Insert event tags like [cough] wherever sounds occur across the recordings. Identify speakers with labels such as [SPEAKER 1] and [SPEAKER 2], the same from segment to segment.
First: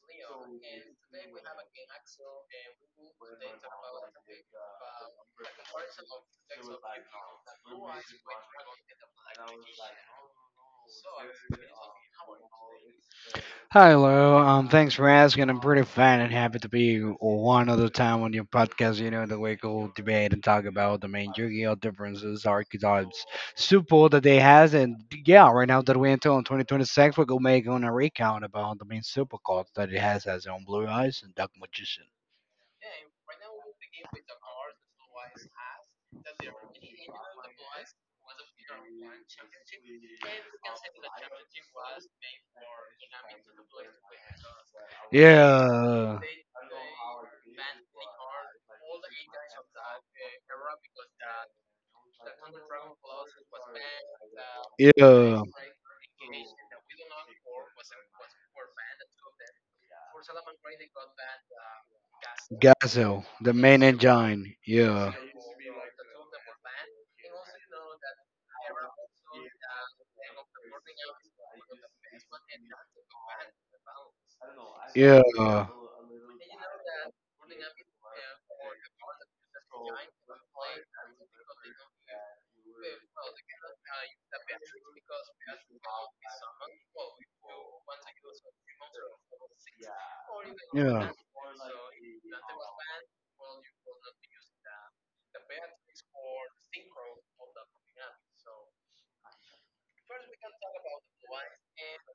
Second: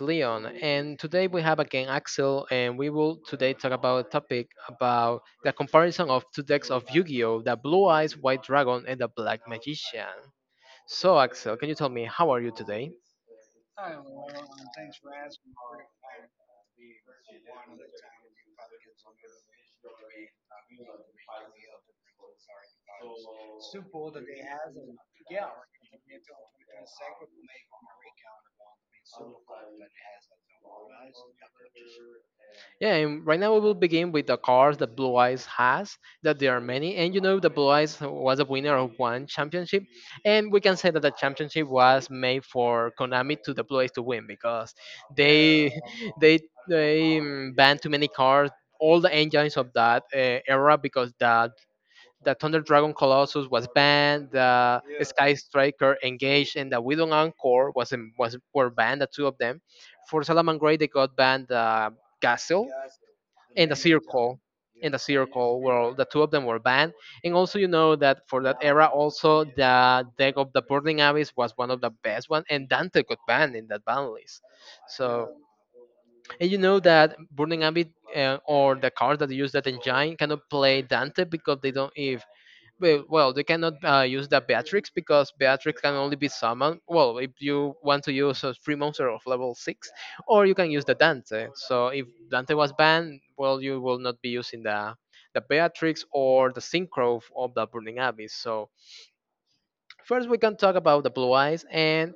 [SPEAKER 1] Leon, and today we have again Axel, and we will today talk about a topic about the comparison of two decks of Yu-Gi-Oh, the Blue Eyes White Dragon and the Black Magician. So, Axel, can you tell me how are you today?
[SPEAKER 2] Hello, thanks for asking. I'm pretty fine and happy to be one other time on your podcast. You know, the we could debate and talk about the main Yu-Gi-Oh differences, archetypes, support that they has, and yeah, right now that we until in 2026, we're gonna make on a recount about the main super card that it has as on Blue Eyes and Dark Magician.
[SPEAKER 1] Yeah, and right now we will begin with the cars that Blue Eyes has, that there are many. And you know, the Blue Eyes was the winner of one championship. And we can say that the championship was made for Konami to the Blue Eyes to win because they
[SPEAKER 2] Yeah,
[SPEAKER 1] [laughs] they they banned too many cars, all the engines of that era because that the Thunder Dragon Colossus was banned, the Sky
[SPEAKER 2] yeah.
[SPEAKER 1] Striker Engage and the Widow Encore was in, was were banned, the two of them. For Salaman Gray they got banned the Gazelle
[SPEAKER 2] Gazelle, the
[SPEAKER 1] and the
[SPEAKER 2] main
[SPEAKER 1] Circle.
[SPEAKER 2] engine.
[SPEAKER 1] And the
[SPEAKER 2] Yeah,
[SPEAKER 1] Circle were the two of them were banned. And also you know that for that era also the deck of the Burning Abyss was one of the best one and Dante got banned in that ban list. So
[SPEAKER 2] yeah,
[SPEAKER 1] and you know that Burning Ambit, or the cards that use that engine cannot play Dante because they don't if well, they cannot use the Beatrix because Beatrix can only be summoned. Well, if you want to use a free monster of level six, or you can use the
[SPEAKER 2] yeah.
[SPEAKER 1] Dante. So if Dante was banned, well, you will not be using the Beatrix or the Synchro of the Burning Abyss. So first we can talk about the Blue Eyes, and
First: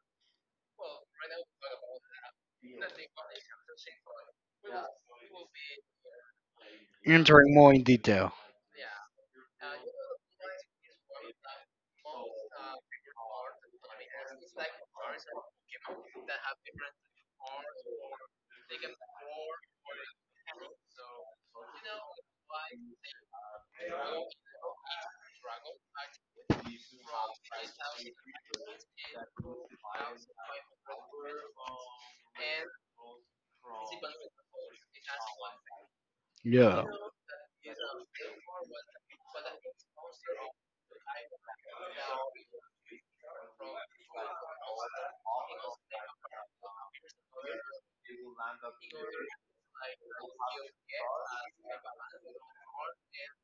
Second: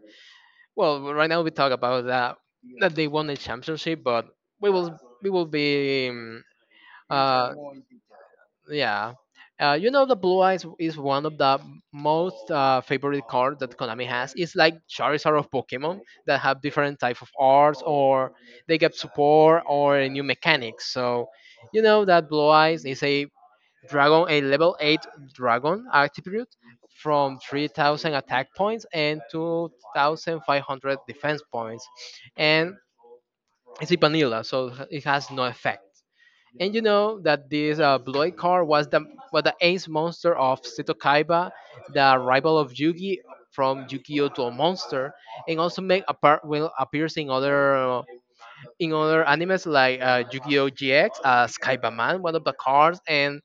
[SPEAKER 1] well, right now we talk about that that they won the championship, but we will be uh,
[SPEAKER 2] Entering more in detail.
[SPEAKER 1] yeah. You know the blue eyes is one of the most favorite cards that Konami has. It's like Charizard of Pokemon that have different type of arts, or they get support or new mechanics. So you know that blue eyes is a Dragon, a level 8 dragon attribute, from 3,000 attack points and 2,500 defense points, and it's a vanilla, so it has no effect. And you
[SPEAKER 2] Yeah.
[SPEAKER 1] know that this Bloid card was the ace monster of Seto Kaiba, the rival of Yugi from Yu-Gi-Oh to a monster, and also make apart will appears in other animes like Yu-Gi-Oh! GX, Kaiba Man, one of the cards, and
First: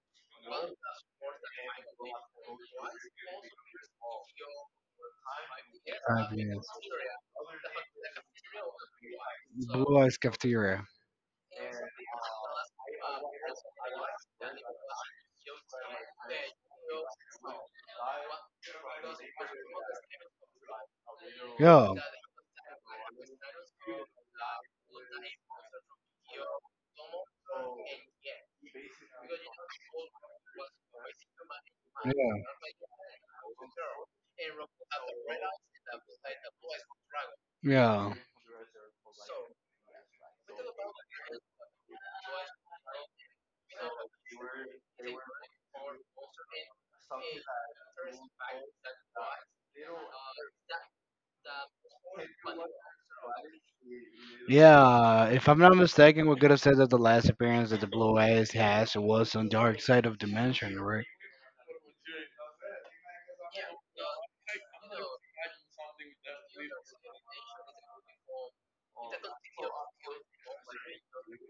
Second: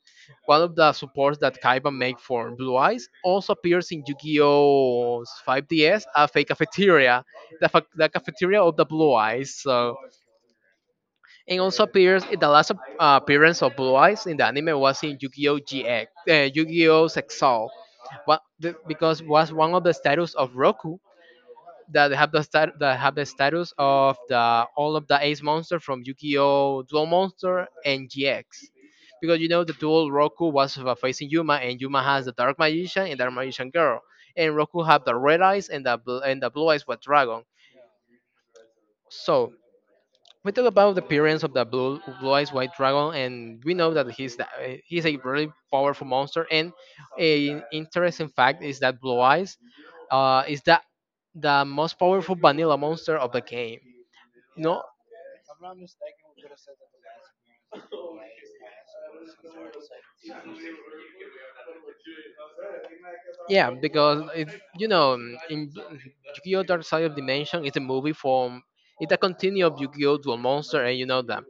[SPEAKER 1] one of the supports that Kaiba make for Blue Eyes, also appears in Yu-Gi-Oh!'s 5DS, a fake
[SPEAKER 2] Obvious.
[SPEAKER 1] cafeteria, the cafeteria of the Blue Eyes.
[SPEAKER 2] Blue
[SPEAKER 1] So,
[SPEAKER 2] Eyes Cafeteria.
[SPEAKER 1] and also appears in the last appearance of Blue Eyes in the anime was in Yu-Gi-Oh! GX, Yu-Gi-Oh! Exile, what the, because was one of the status of Roku
[SPEAKER 2] Yeah,
[SPEAKER 1] that that have the status of the all of the Ace Monster from Yu-Gi-Oh! Duel Monster and GX. Because you know the dual Roku was facing Yuma, and Yuma
[SPEAKER 2] yeah,
[SPEAKER 1] has the Dark Magician and Dark Magician Girl, and Roku have the Red Eyes and and the Blue Eyes White Dragon.
[SPEAKER 2] yeah.
[SPEAKER 1] So we talk about the appearance of the blue eyes white dragon, and we know that he's the, eh, he's a really powerful monster. And a interesting fact is that blue eyes is the most powerful vanilla monster of the game. You know,
[SPEAKER 2] Yeah, if I'm not mistaken, we could have said that the last appearance that the Blue Eyes has was on Dark Side of Dimension, right?
[SPEAKER 1] yeah, because it's, you know, in yu-gi-oh dark side of dimension is a movie from, it's a continue of yu-gi-oh dual monster, and you know the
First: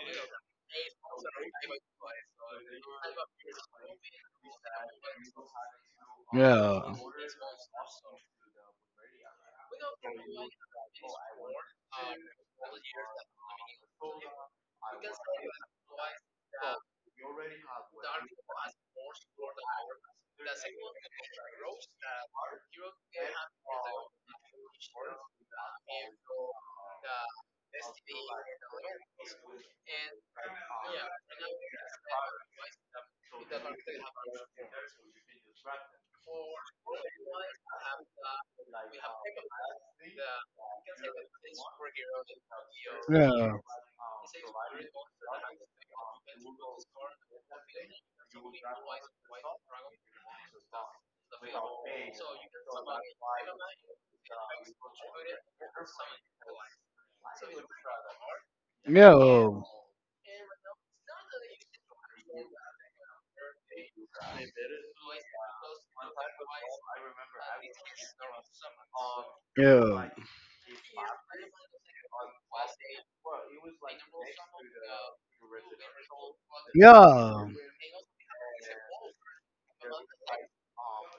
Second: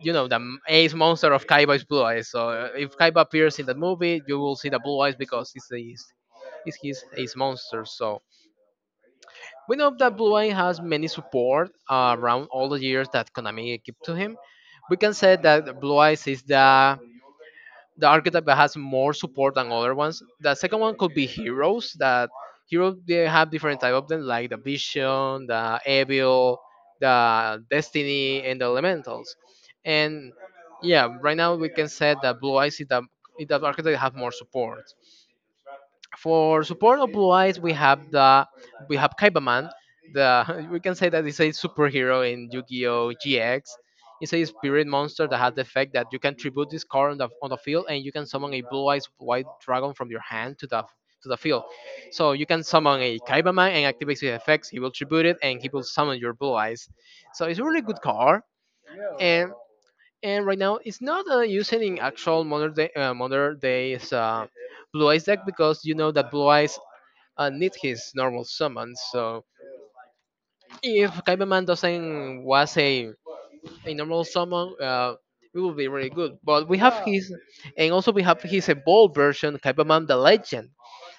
[SPEAKER 1] ace monster of kaiba is blue eyes. So if kaiba appears in that movie, you will see the blue eyes because it's
[SPEAKER 2] Yeah.
[SPEAKER 1] his ace monster. So we know that blue eye has many support around all the years that konami give to him. We can say that blue eyes is the archetype that has more support than other ones. The second one could be heroes. That heroes they have different type of them, like the Vision, the Evil, the Destiny, and the Elementals. And yeah, right now we can say that Blue Eyes is the archetype that have more support. For support of Blue Eyes, we have the we have Kaibaman. The [laughs] we can say that it's a superhero in Yu-Gi-Oh!
[SPEAKER 2] Yeah. Yeah.
[SPEAKER 1] GX. It's a spirit monster that has the effect that you can tribute this card on on the field, and you can summon a blue-eyes white dragon from your hand to the field. So you can summon a Kaibaman and activate his effects. He will tribute it, and he will summon your blue eyes. So it's a really good card, and
[SPEAKER 2] Yeah.
[SPEAKER 1] and right now it's not using in actual modern day, modern days, blue eyes deck, because you know that blue eyes need his normal summon. So
[SPEAKER 2] Yeah.
[SPEAKER 1] if Kaibaman doesn't was a normal summon, it would be really good. But we have his, and also we have his evolved version, Kaibaman the Legend.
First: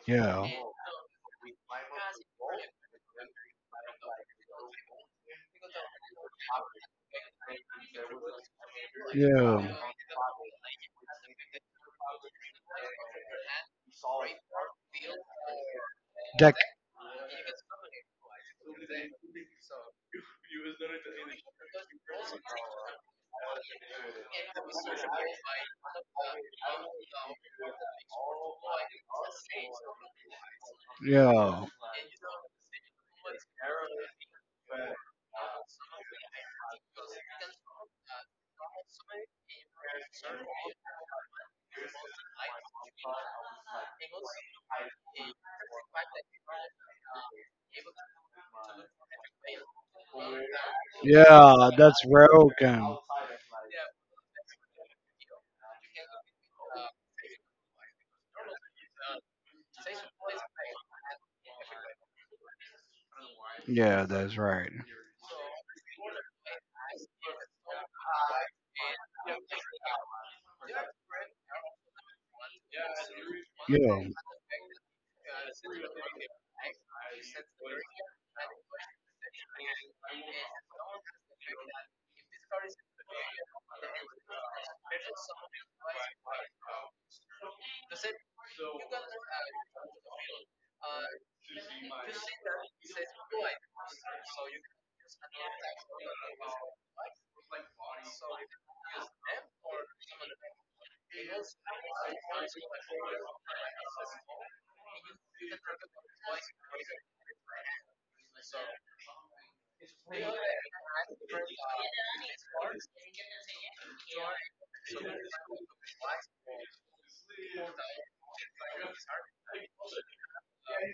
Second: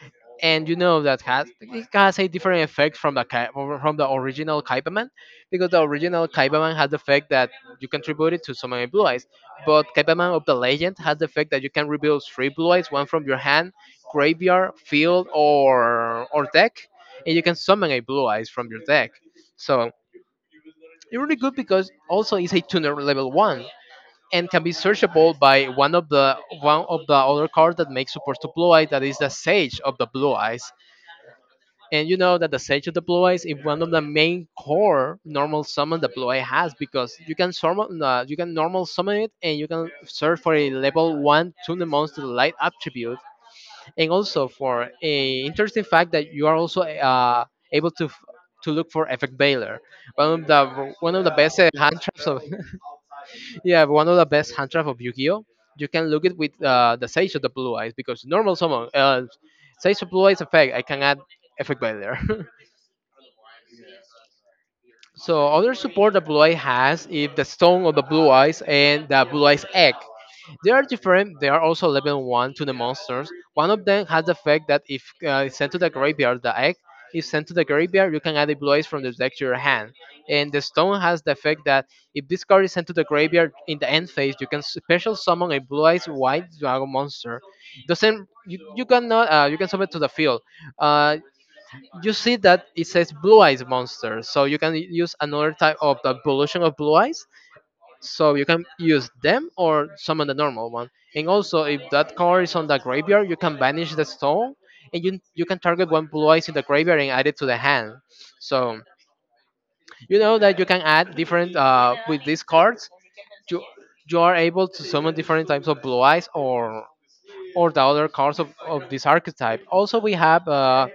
[SPEAKER 2] Yeah.
[SPEAKER 1] And you know that has it has a different effect from from the original Kaipaman, because the original Kaipaman has the effect that you can tribute it to summon many blue eyes,
[SPEAKER 2] Yeah.
[SPEAKER 1] but Kaipaman of the legend has the effect that you can reveal three blue eyes, one from your hand, graveyard, field, or
[SPEAKER 2] That
[SPEAKER 1] deck, and you can summon a blue eyes from your deck. So it's really good because also it's a tuner level one and can be searchable by one of the other cards that makes support to blue eye, that is the sage of the blue eyes.
[SPEAKER 2] Yeah.
[SPEAKER 1] And you know that the Sage deploy is one of the main core normal summon deploy has, because you can summon, you can normal summon it, and you can search for a level one tune monster light attribute, and also for a interesting fact that you are also able to to look for effect Baylor, one of the best
[SPEAKER 2] Yeah,
[SPEAKER 1] hand
[SPEAKER 2] that's
[SPEAKER 1] traps of [laughs]
[SPEAKER 2] Railgun.
[SPEAKER 1] yeah, one of the best hand traps of Yu-Gi-Oh. You can look it with the Sage of the Blue Eyes because normal summon, Sage of Blue Eyes effect I can add effect Baylor. [laughs]
[SPEAKER 2] Yeah, that's right.
[SPEAKER 1] So other support the blue eye has is the stone of the blue eyes and the blue eyes egg. They are different. They are also level one to the monsters. One of
[SPEAKER 2] Yeah.
[SPEAKER 1] them has the fact that if it's sent to the graveyard, the egg is sent to the graveyard, you can add the blue eyes from the deck to your hand. And the stone has the effect that if this card is sent to the graveyard in the end phase, you can special summon a blue eyes white dragon monster. Doesn't you cannot you can summon it to the field. Uh, you see that it says blue eyes monster, so you can use another type of the evolution of blue eyes, so you can use them or summon the normal one. And also if that card is on the graveyard, you can banish the stone, and you can target one blue eyes in the graveyard and add it to the hand. So you know that you can add different with these cards, you you are able to summon different types of blue eyes, or the other cards of this archetype. Also we have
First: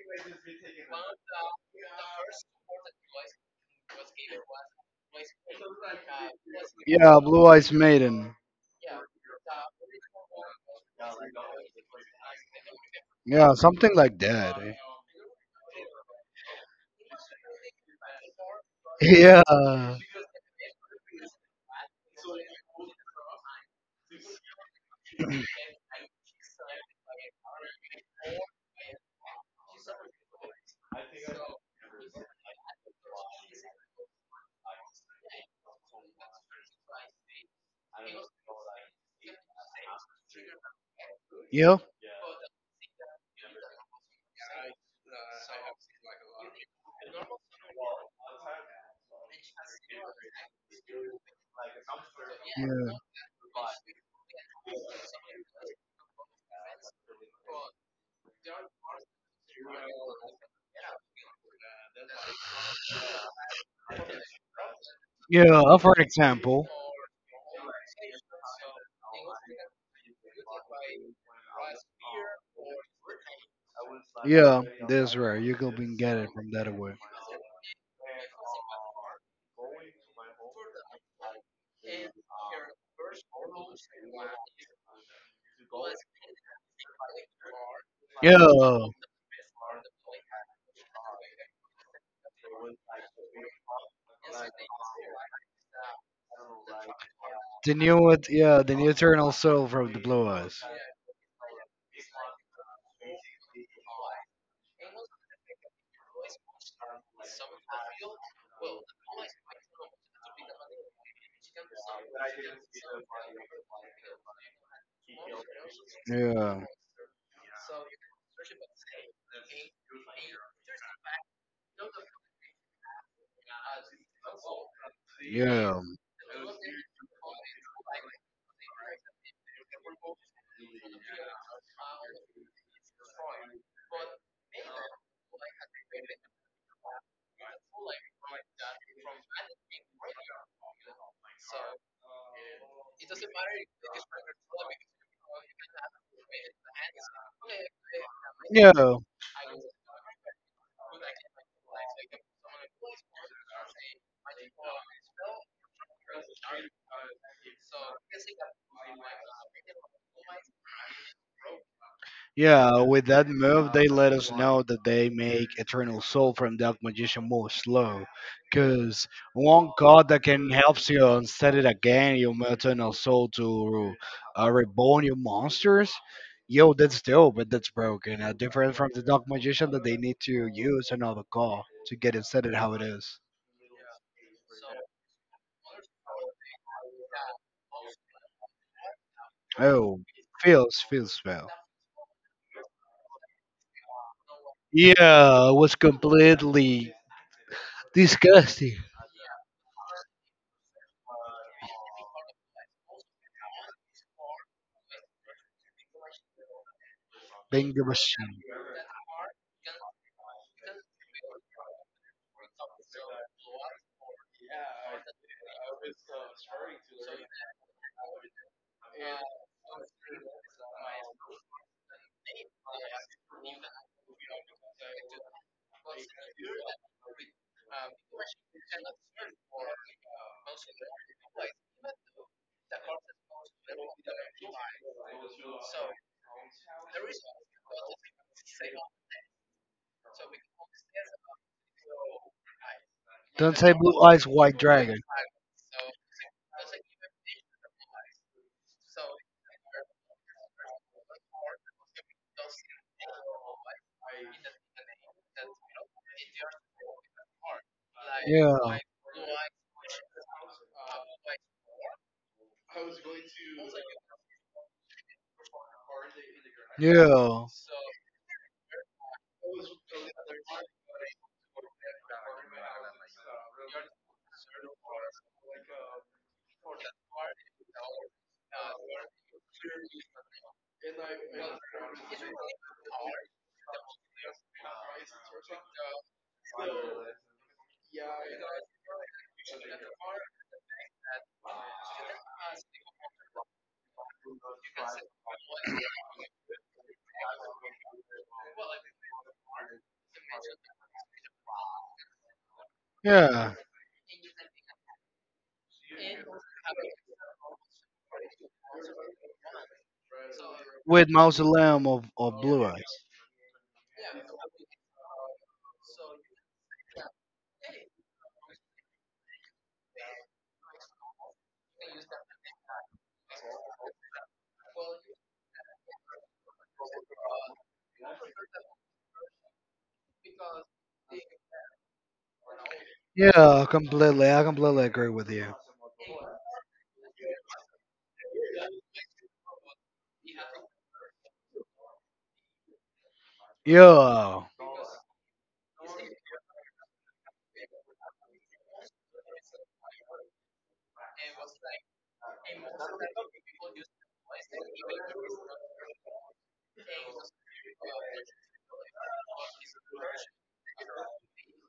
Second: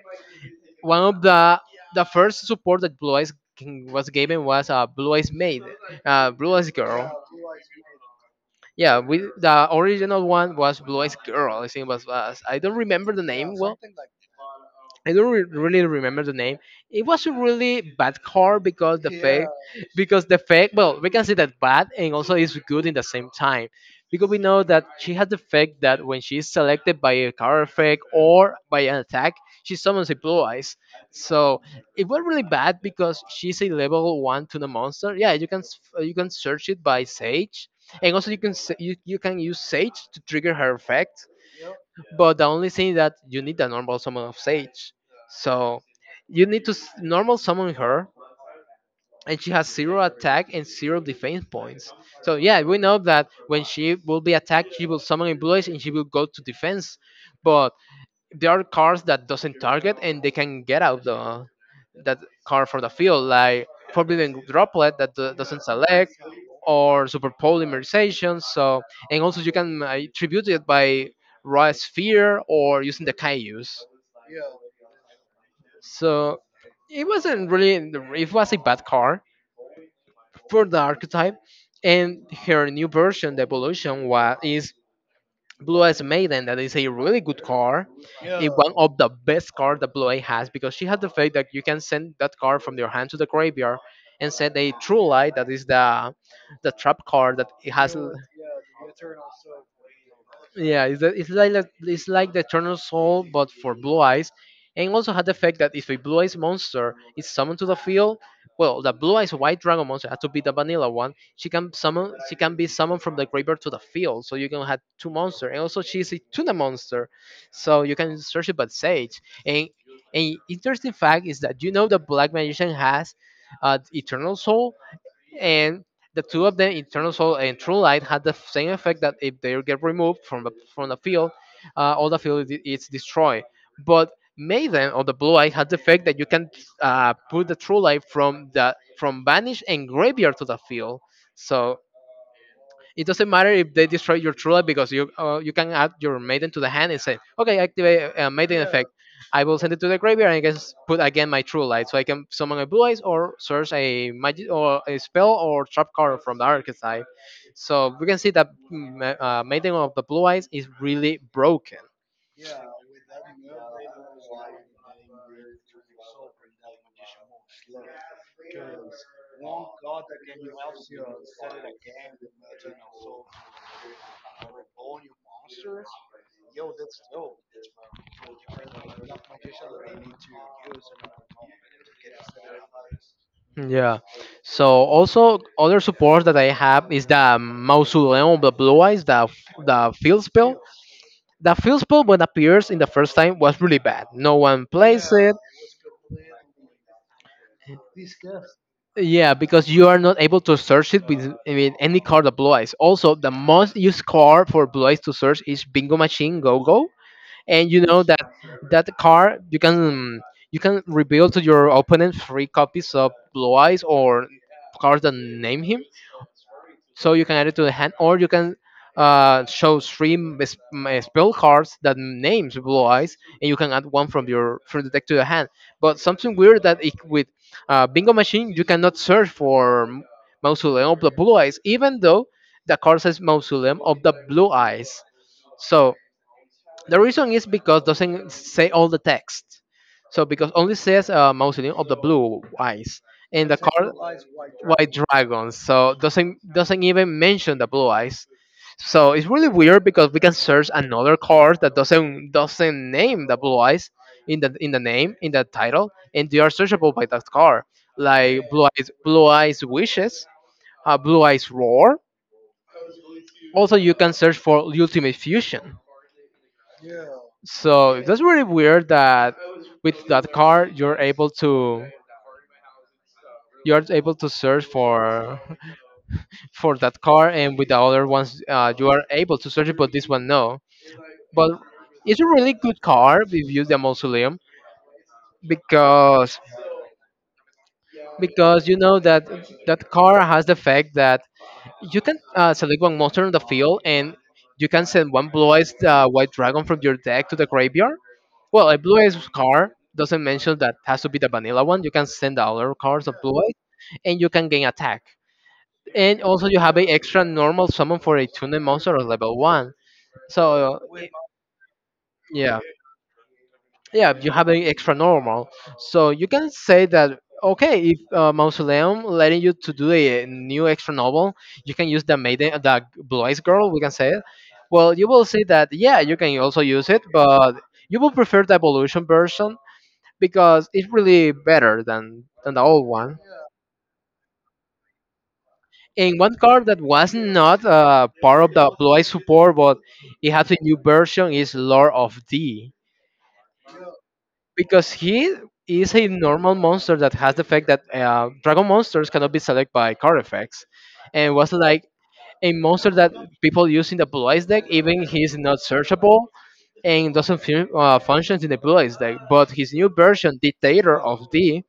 [SPEAKER 1] one of the first support that was given was a Blue Eyes maid, Blue Eyes girl.
[SPEAKER 2] Yeah, Blue Eyes Maiden.
[SPEAKER 1] Yeah, we the original one was Blue Eyes girl. I think was I don't remember the
[SPEAKER 2] Yeah,
[SPEAKER 1] name well.
[SPEAKER 2] something like that. Eh.
[SPEAKER 1] I don't re- really remember the name. It was a really bad car because the
[SPEAKER 2] Yeah.
[SPEAKER 1] fake, because the fake. Well, we can say that bad and also is good in the same time, because we know that she has the fact that when she is selected by a car effect or by an attack, she summons a blue eyes. So it was really bad because she's a level one to the monster. Yeah, you can you can search it by Sage, and also you can you can use Sage to trigger her effect.
[SPEAKER 2] Yep.
[SPEAKER 1] But the only thing that you need a normal summon of Sage. So you need to normal summon her, and she has zero attack and zero defense points. So yeah,
[SPEAKER 2] Yeah.
[SPEAKER 1] we know that when she will be attacked, she will summon in blue eyes and she will go to defense. But there are cars that doesn't target and they can get out the that car from the field, like forbidden droplet that
[SPEAKER 2] Yeah,
[SPEAKER 1] doesn't
[SPEAKER 2] for
[SPEAKER 1] select,
[SPEAKER 2] example.
[SPEAKER 1] or super polymerization. So and also you can tribute it by raw sphere or using the Kaius.
[SPEAKER 2] Yeah, that's right. You're gonna be get it
[SPEAKER 1] So
[SPEAKER 2] from that way.
[SPEAKER 1] it wasn't really it was a bad car for the archetype. And her new version, the evolution, was is. Blue Eyes Maiden, that is a really good car,
[SPEAKER 2] Yeah,
[SPEAKER 1] a one of the best car that Blue Eye has because she has the fact that you can send that car from your hand to the graveyard and send a true light that is the trap car that it has.
[SPEAKER 2] yeah, the new eternal soul from the Blue Eyes.
[SPEAKER 1] Yeah, it's, the, it's like the- it's like the Eternal Soul but for Blue Eyes, and also had the fact that if a Blue Eyes monster is summoned to the field, well, the Blue Eyes White Dragon monster has to be the vanilla one, she can be summoned from the graveyard to the field, so you can have two monsters. And also she's a tuna
[SPEAKER 2] Yeah,
[SPEAKER 1] monster, so you can search it by Sage. And an interesting fact is that, you know, the black magician has eternal soul,
[SPEAKER 2] yeah,
[SPEAKER 1] and the two of them, internal Soul and True Light, had the same effect that if they get removed from the field, all the field is destroyed. But Maiden, or the Blue light, has the effect that you can put the True Light from the from Vanish and Graveyard to the field. So it doesn't matter if they destroy your true light, because you can add your maiden to the hand and say, okay, activate maiden effect.
[SPEAKER 2] yeah.
[SPEAKER 1] I will send it to the graveyard and I can put again my true light, so I can summon a blue eyes or search a magic or a spell or trap card from the archetype. So we can see that maiden of the blue eyes is really broken.
[SPEAKER 2] Yeah, with that move, they let us know that they make Eternal Soul from Dark Magician more slow. Because one card that can help you and set it again, your Eternal Soul to reborn your monsters, yo, that's dope, but that's broken. Different from the Dark Magician that they need to use another card to get it set it how it is.
[SPEAKER 1] Yeah. So also other support that I have is the Mausoleum of the Blue Eyes, the the
[SPEAKER 2] Oh,
[SPEAKER 1] field spell.
[SPEAKER 2] feels spell.
[SPEAKER 1] The first ball when appears in the first time was really bad. No one plays it.
[SPEAKER 2] Yeah, it was completely disgusting.
[SPEAKER 1] Yeah, because you are not able to search it with, I mean, any card of Blue Eyes. Also, the most used card for Blue Eyes to search is Bingo Machine Go Go, and
[SPEAKER 2] Being
[SPEAKER 1] you
[SPEAKER 2] the
[SPEAKER 1] know that
[SPEAKER 2] machine.
[SPEAKER 1] that card you can, you can reveal to your opponent three copies of Blue Eyes or cards that name him. So you can add it to the hand, or you can show three spell cards that names Blue Eyes, and you can add one from your from the deck to the hand. But something weird that it, with Bingo Machine, you cannot search for Mausoleum of the Blue Eyes, even though the card says Mausoleum of the Blue Eyes. So the reason is because doesn't say all the text. So because only says Mausoleum of the Blue Eyes, and
[SPEAKER 2] Don't
[SPEAKER 1] the
[SPEAKER 2] say
[SPEAKER 1] card
[SPEAKER 2] blue eyes white
[SPEAKER 1] white
[SPEAKER 2] dragon.
[SPEAKER 1] dragon, so doesn't even mention the blue eyes. So it's really weird because we can search another card that doesn't name the blue eyes in the name, in the title, and they are searchable by that card, like
[SPEAKER 2] Yeah,
[SPEAKER 1] blue eyes wishes, blue eyes roar. Also you can search for ultimate fusion.
[SPEAKER 2] yeah,
[SPEAKER 1] So that's really weird that with that card you're able to, you're able to search for [laughs] for that car, and with the other ones, you are able to search it, but this one no. But it's a really good car if you use the mausoleum, because you know that that car has the fact that you can select one monster on the field and you can send one blue-eyed white dragon from your deck to the graveyard. Well, a blue-eyed card doesn't mention that has to be the vanilla one. You can send the other cards of blue-eyed
[SPEAKER 2] yeah.
[SPEAKER 1] and you can gain attack. And also you have an extra normal summon for a tuned monster of level 1. So
[SPEAKER 2] With mausoleum of
[SPEAKER 1] yeah,
[SPEAKER 2] blue eyes.
[SPEAKER 1] yeah, you have an extra normal, so you can say that, okay, if mausoleum letting you to do a new extra novel, you can use the maiden, the blue eyes girl, we can say it. Well, you will see that, yeah, you can also use it, but you will prefer the evolution version because it's really better than the old one.
[SPEAKER 2] Yeah, completely. I completely agree with you.
[SPEAKER 1] And one card that was not part of the blue eyes support, but it has a new version, is lord of d,
[SPEAKER 2] Yeah,
[SPEAKER 1] because he is a normal monster that has the effect that dragon monsters cannot be selected by card effects, and was like a monster that people use in the blue eyes deck. Even he is not searchable and doesn't functions in the blue eyes deck. But his new version, Dictator of D,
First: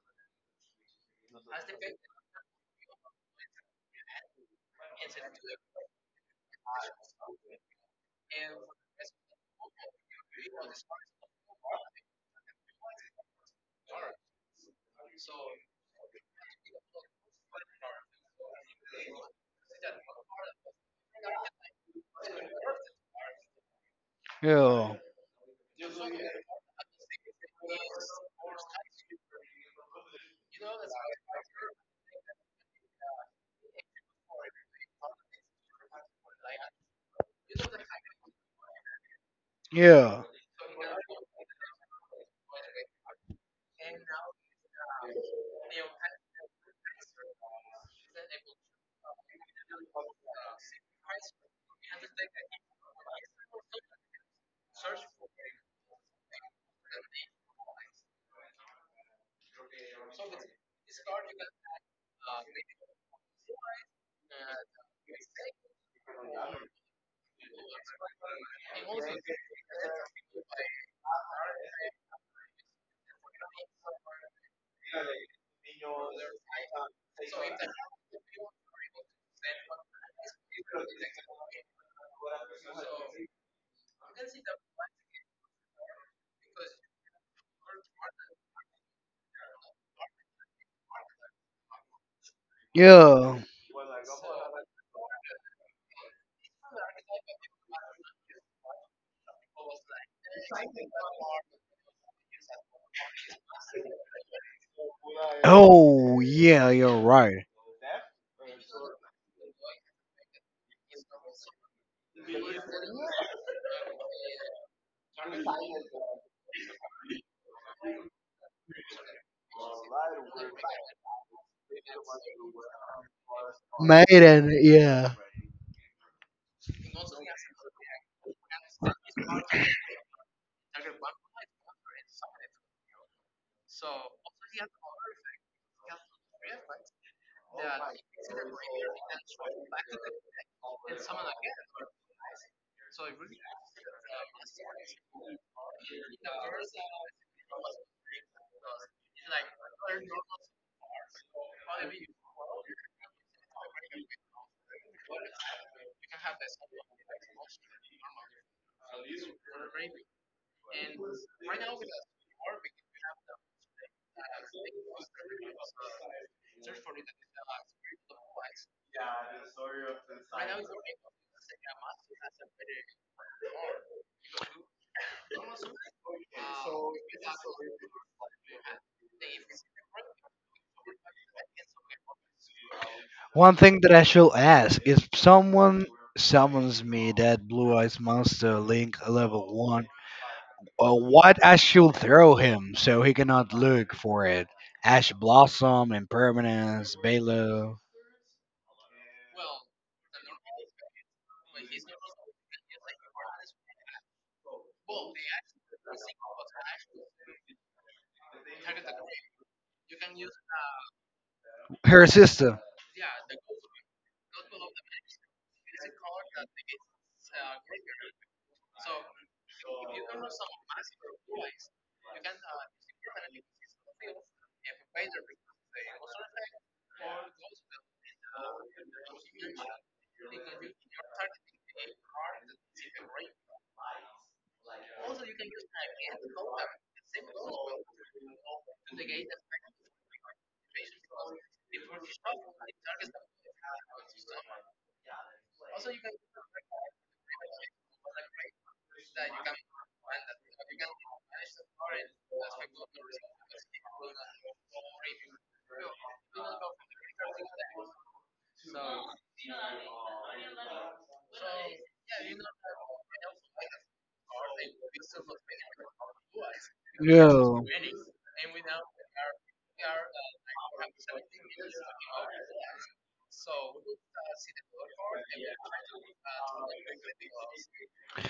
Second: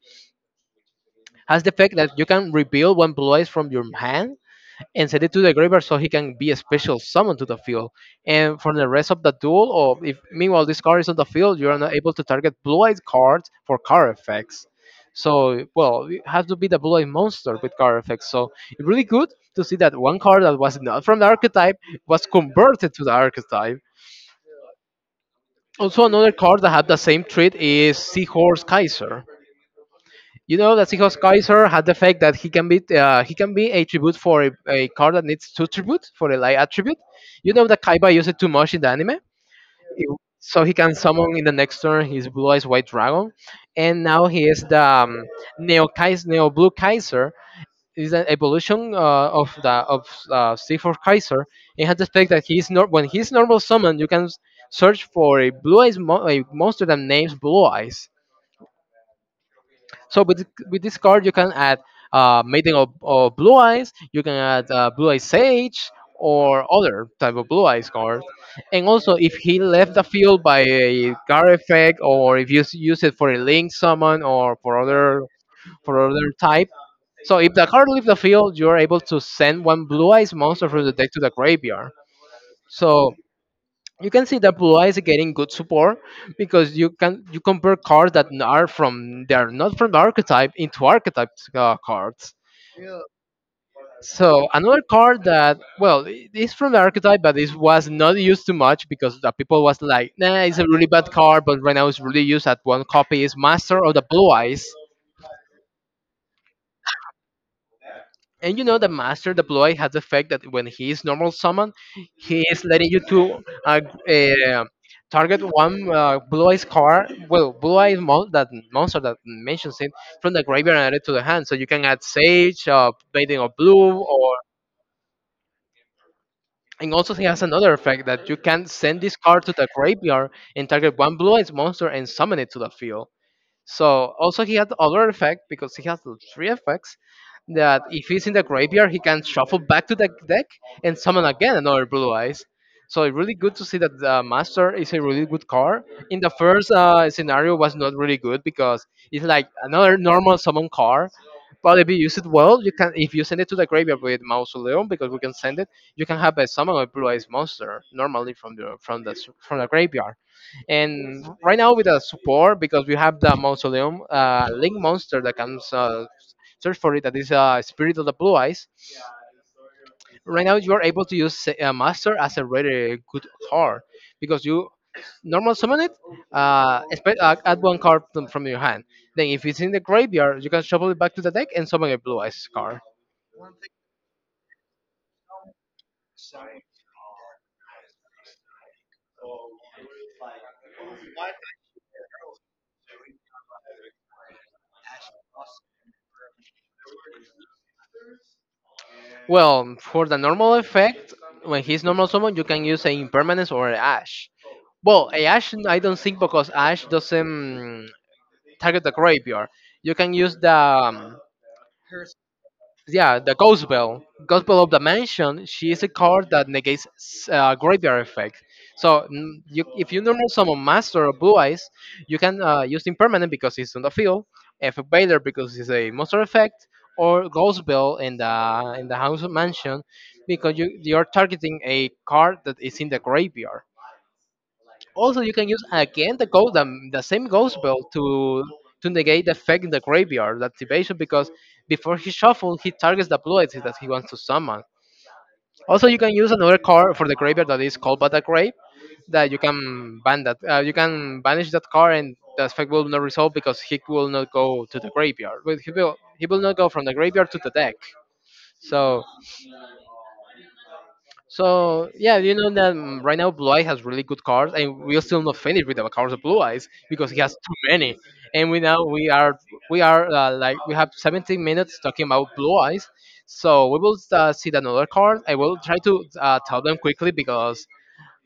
[SPEAKER 1] has the effect that you can reveal one blue eyes from your hand and send it to the Graver, so he can be a special summon to the field. And for the rest of the duel, or if meanwhile this card is on the field, you are not able to target blue eyed cards for card effects. So well, you have to be the blue eyed monster with card effects. So it's really good to see that one card that was not from the archetype was converted to the archetype.
[SPEAKER 2] yeah,
[SPEAKER 1] Also another card that had the same trait is Seahorse Kaiser. You know that because Kaiser had the fact that he can be a tribute for a card that needs two tribute for a light attribute. You know that Kaiba used it too much in the anime. It-
[SPEAKER 2] yeah,
[SPEAKER 1] so he can summon in the next turn his blue eyes white dragon, and now he is the Neo Kaiser, Neo Blue Kaiser. Is an evolution of the of Sea for Kaiser. It has the fact that he's not, when he's normal summoned, you can search for a blue eyes a monster that names blue eyes. So with with this card, you can add Maiden of Blue Eyes. You can add Blue Eyes Sage or other type of Blue Eyes card. And also, if he left the field by a card effect, or if you use it for a Link summon, or for other, for other type. So if the card leaves the field, you're able to send one Blue Eyes monster from the deck to the graveyard. So you can see that Blue is getting good support, because you can, you compare cards that n- are from they are not from archetype into archetype cards.
[SPEAKER 2] yeah.
[SPEAKER 1] So another card that, well, is from the archetype, but it was not used too much because the people was like, nah, it's a really bad card, but right now it's really used at one copy, is Master of the Blue Eyes.
[SPEAKER 2] Oh, yeah, you're right.
[SPEAKER 1] And you know the master deploy has the effect that when he is normal summon, he is letting you to uh, target one blue eyes card, well, blue eyes that monster that mentions it from the graveyard and add it to the hand. So you can add Sage, Bathing of Blue, or
[SPEAKER 2] Maiden, yeah.
[SPEAKER 1] and also he has another effect that you can send this card to the graveyard and target one blue eyes monster and summon it to the field. So also he has other effect, because he has three effects, that if he's in the graveyard, he can shuffle back to the deck and summon again another Blue Eyes. So it's really good to see that the Master is a really good card. In the first scenario, was not really good because it's like another normal summon card. But if you use it well, you can. If you send it to the graveyard with Mausoleum, because we can send it, you can have a summon a Blue Eyes monster normally from the from the from the graveyard. And right now with the support, because we have the mausoleum link monster that comes search for it, that is spirit of the blue eyes. Right now you are able to use master as a really good card, because you normal summon it, expect, add one card from your hand. Then if it's in the graveyard, you can shuffle it back to the deck and summon a blue eyes card.
[SPEAKER 2] One thing that I should ask if someone summons me that Blue Eyes Monster Link level 1. Well, what Ash should throw him so he cannot look for it? Ash Blossom, Impermanence, Balo,
[SPEAKER 1] Well, for the normal effect, when he's normal summon, you can use an impermanence or an ash. Well, a ash I don't think, because ash doesn't target the graveyard. You can use the
[SPEAKER 2] her sister.
[SPEAKER 1] yeah, the ghost bell. Ghost bell of the mansion. She is a card that negates graveyard effect. So if you normal summon master or blue eyes, you can use impermanent because it's on the field, F Baylor because it's a monster effect, or ghost bell in the house of mansion because you are targeting a card that is in the graveyard. Also, you can use again the gold, the same ghost belt to negate the effect in the graveyard, the activation, because before he shuffles, he targets the blue exit that he wants to summon. Also, you can use another card for the graveyard that is called Bata Grave, that you can ban that. You can banish that card, and the effect will not resolve because he will not go to the graveyard. Well, he will not go from the graveyard to the deck. So So yeah, you know that right now Blue Eye has really good cards, and we're still not finished with the cards of Blue Eyes because he has too
[SPEAKER 2] Yeah.
[SPEAKER 1] many. And we now we are like we have 17 minutes talking about Blue Eyes. So we will see another card. I will try to tell them quickly because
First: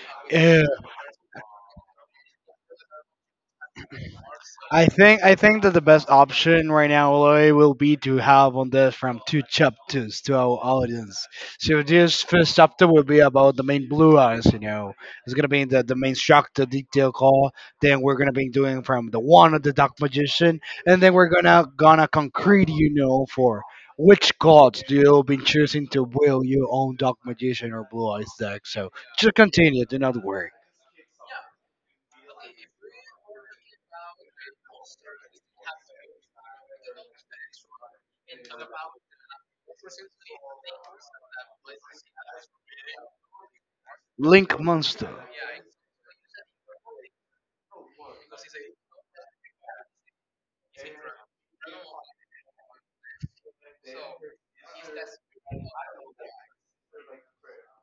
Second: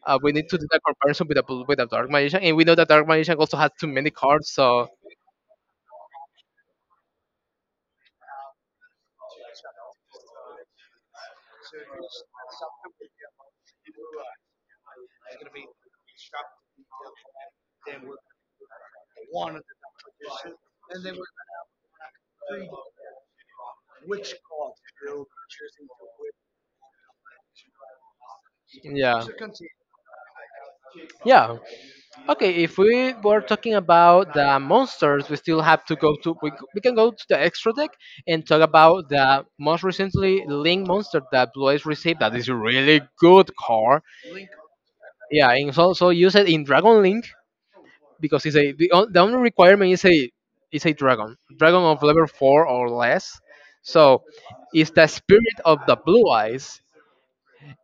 [SPEAKER 1] we need to
[SPEAKER 2] Yeah.
[SPEAKER 1] do the comparison with the Dark Magician, and we know that Dark Magician also has too many cards.
[SPEAKER 2] I
[SPEAKER 1] So
[SPEAKER 2] think I think that the best option right now, Eloy, will be to have on this from two chapters to our audience. So this first chapter will be about the main blue eyes, you know. It's gonna be the main structure detail call. Then we're gonna be doing from the one of the dark magician, and then we're gonna concrete, you know, for which cards do you been choosing to build your own dark magician or blue eyes deck. So
[SPEAKER 1] yeah,
[SPEAKER 2] just continue, do not worry.
[SPEAKER 1] yeah. Okay, if we were talking about the monsters, we still have to go to we can go to the extra deck and talk about the most recently Link monster that Blue Eyes received. That is a really good card.
[SPEAKER 2] Link monster.
[SPEAKER 1] Yeah, and it's also used in Dragon Link because it's a the, on- the only requirement is a dragon, dragon of level four or less. So it's the spirit of the Blue Eyes.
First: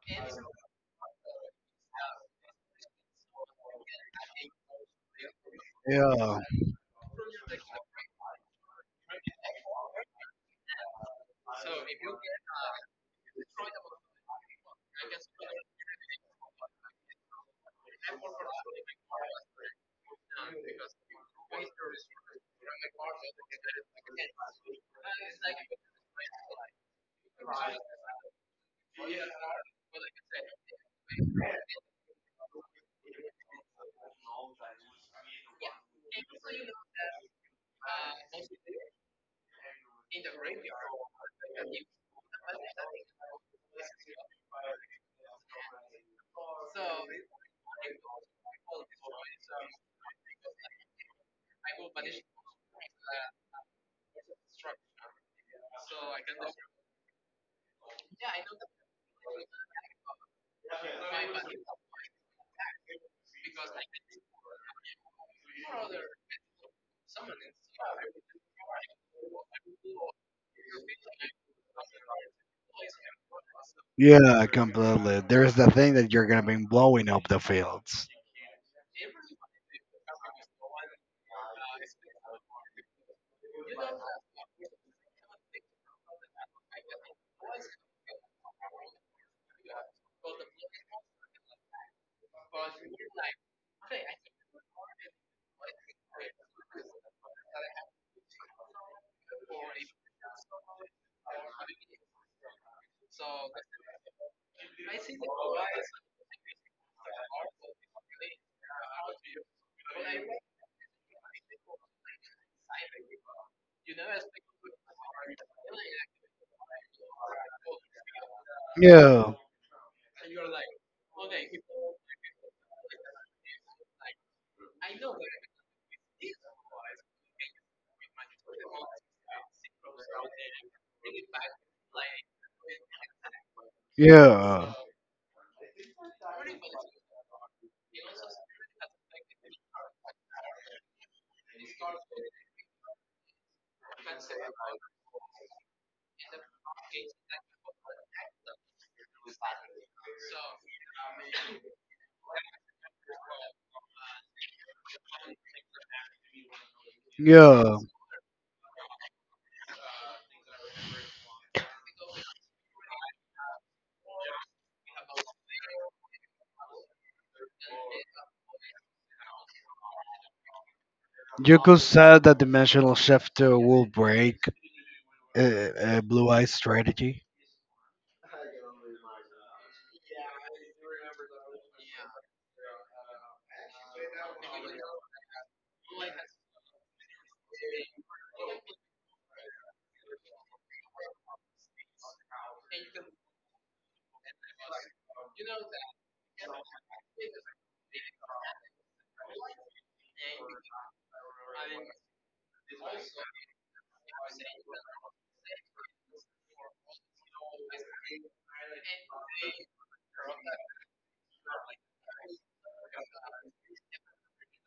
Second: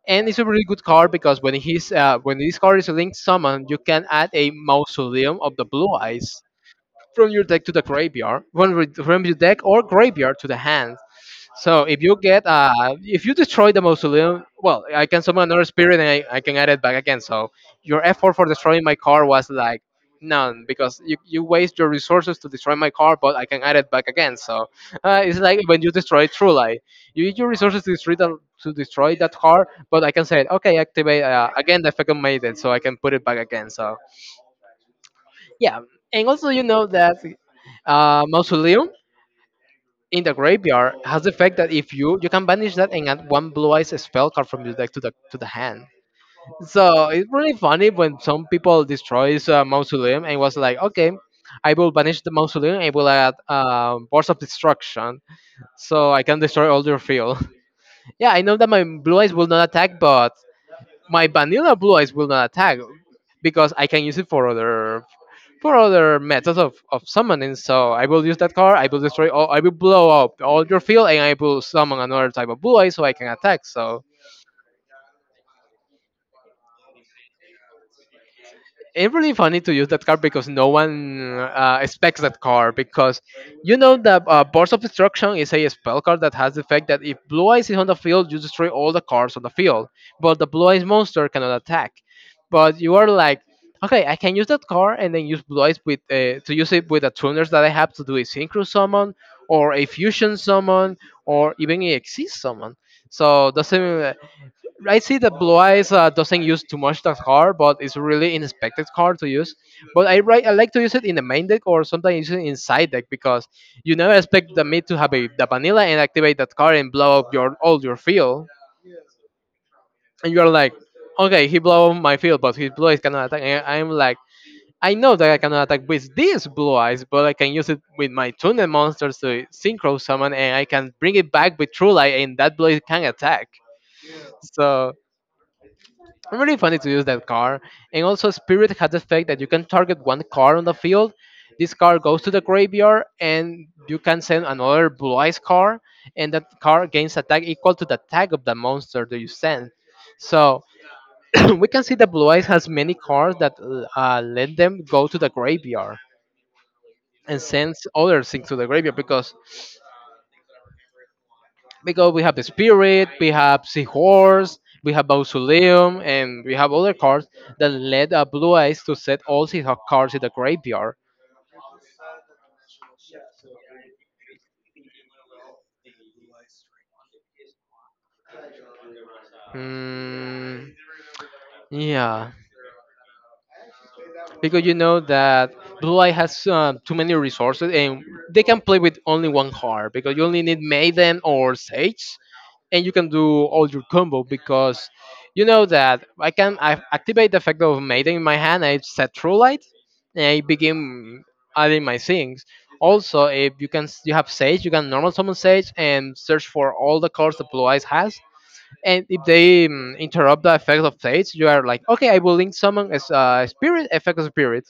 [SPEAKER 1] And it's a really good card because when this card is linked summon, you can add a mausoleum of the blue
[SPEAKER 2] Yeah,
[SPEAKER 1] eyes from your deck to the graveyard, from your deck or graveyard to the hand. So if you get if you destroy the mausoleum, well, I can summon another spirit and I can add it back again. So your effort for destroying my card was like none because you waste your resources to destroy my card, but I can add it back again. So it's like when you destroy True Light, you use your resources to destroy to destroy that card, but I can say okay, activate again the effect on Maiden, so I can put it back again. So yeah, and also you know that mausoleum in the graveyard has the effect that if you can banish that and add one blue eyes spell card from your deck to the hand. So it's really funny when some people destroys a mausoleum and was like, okay, I will banish the mausoleum. I will add force of destruction, so I can destroy all your field. [laughs] Yeah, I know that my blue eyes will not attack, but my vanilla blue eyes will not attack because I can use it for other methods of summoning. So I will use that card. I will destroy all. I will blow up all your field, and I will summon another type of blue eyes so I can attack. So
[SPEAKER 2] yeah, completely. There is the thing that you're gonna be blowing up the fields.
[SPEAKER 1] it's really funny to use that card because no one expects that card because you know that Burst of Destruction is a spell card that has the effect that if Blue Eyes is on the field, you destroy all the cards on the field, but the Blue Eyes monster cannot attack. But you are like, okay, I can use that card and then use Blue Eyes with to use it with the tuners that I have to do a Synchro Summon or a Fusion Summon or even a Exist Summon. So doesn't I see that Blue Eyes doesn't use too much that card, but it's really an expected card to use. But I like to use it in the main deck or sometimes use it in side deck because you never expect the mid to have the vanilla and activate that card and blow up your all your field.
[SPEAKER 2] Yeah,
[SPEAKER 1] And you're like, okay, he blow up my field, but his Blue Eyes cannot attack. And I'm like, I know that I cannot attack with these Blue Eyes, but I can use it with my Tunnel monsters to synchro summon and I can bring it back with True Light and that Blue Eyes can attack.
[SPEAKER 2] yeah,
[SPEAKER 1] So. Really funny to use that car. And also, Spirit has the fact that you can target one car on the field. This car goes to the graveyard, and you can send another blue eyes car, and that car gains attack equal to the tag of the monster that you send. So [coughs] [clears throat] we can see that blue eyes has many cards that let them go to the graveyard and
[SPEAKER 2] yeah.
[SPEAKER 1] sends others into the graveyard because we have the Spirit, we have Seahorse, we have Mausoleum, and we have other cards that led Blue Eyes to set all his cards in the graveyard.
[SPEAKER 2] You could say that dimensional shift will break a blue eye strategy.
[SPEAKER 1] Hmm. Yeah, because you know that Blue Eye has too many resources and they can play with only one card because you only need Maiden or Sage and you can do all your combo because you know that I activate the effect of Maiden in my hand. I set True Light, and I begin adding my things. Also, if you have Sage, you can normal summon Sage and search for all the cards that Blue Eyes has. And if they interrupt the effect of Sage, you are like, okay, I will link summon as a spirit effect of spirit,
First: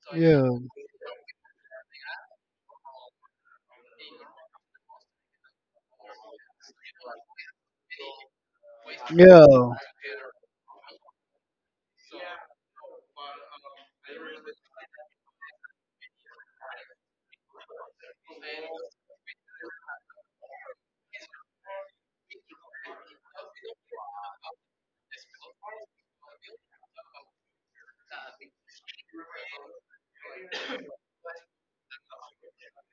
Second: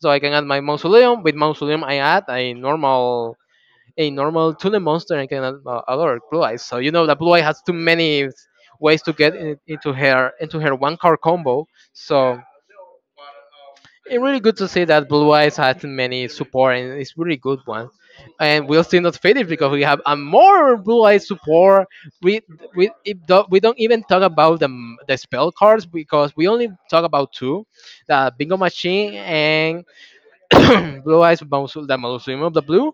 [SPEAKER 1] so I can
[SPEAKER 2] Yeah,
[SPEAKER 1] add my Mausoleum. With Mausoleum, I add a normal Tule monster and can alert Blue Eyes. So you know that Blue Eye has too many ways to
[SPEAKER 2] yeah,
[SPEAKER 1] into her one card combo. So it's really good to see that Blue Eyes has many support and it's really good one. And we'll still not finish because we have a more Blue Eyes support. We we if do, We don't even talk about the spell cards because we only talk about two, the Bingo Machine and [coughs] [clears throat] the Mausoleum of the Blue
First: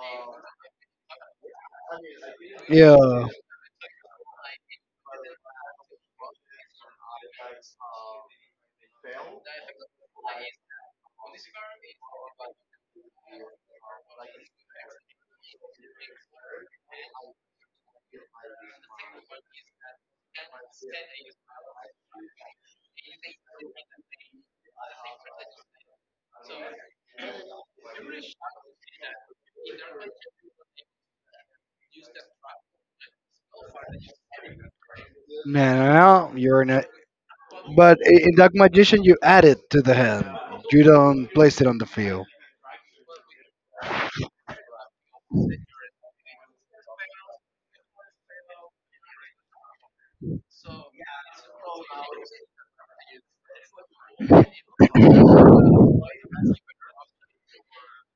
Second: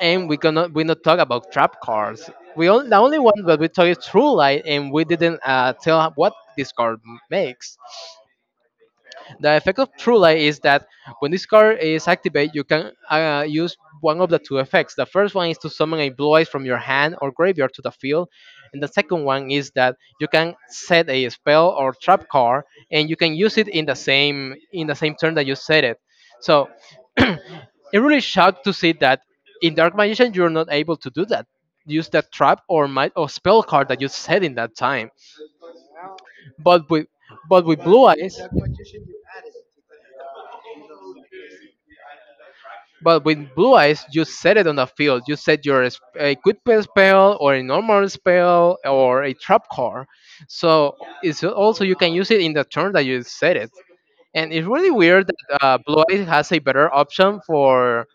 [SPEAKER 1] and we gonna we not talk about trap cards. We only, the
[SPEAKER 2] yeah.
[SPEAKER 1] only one that we talk is True Light, and we didn't tell what this card makes. The effect of True Light is that when this card is activated, you can use one of the two effects. The first one is to summon a blue eyes from your hand or graveyard to the field, and the second one is that you can set a spell or trap card, and you can use it in the same turn that you set it. So [clears throat] it really shocked to see that in Dark Magician you're not able to do that. Use that trap or might or spell card that you said in that time.
[SPEAKER 2] No, no, no, you're in
[SPEAKER 1] But
[SPEAKER 2] it.
[SPEAKER 1] with but with
[SPEAKER 2] But
[SPEAKER 1] blue
[SPEAKER 2] in
[SPEAKER 1] eyes,
[SPEAKER 2] Dark Magician, you add it to the hand. You don't place it on the field.
[SPEAKER 1] but with blue eyes, you set it on the field. You set your a good play spell or a normal spell or a trap card. So it's also you can use it in the turn that you set it. And it's really weird that blue eyes has a better option for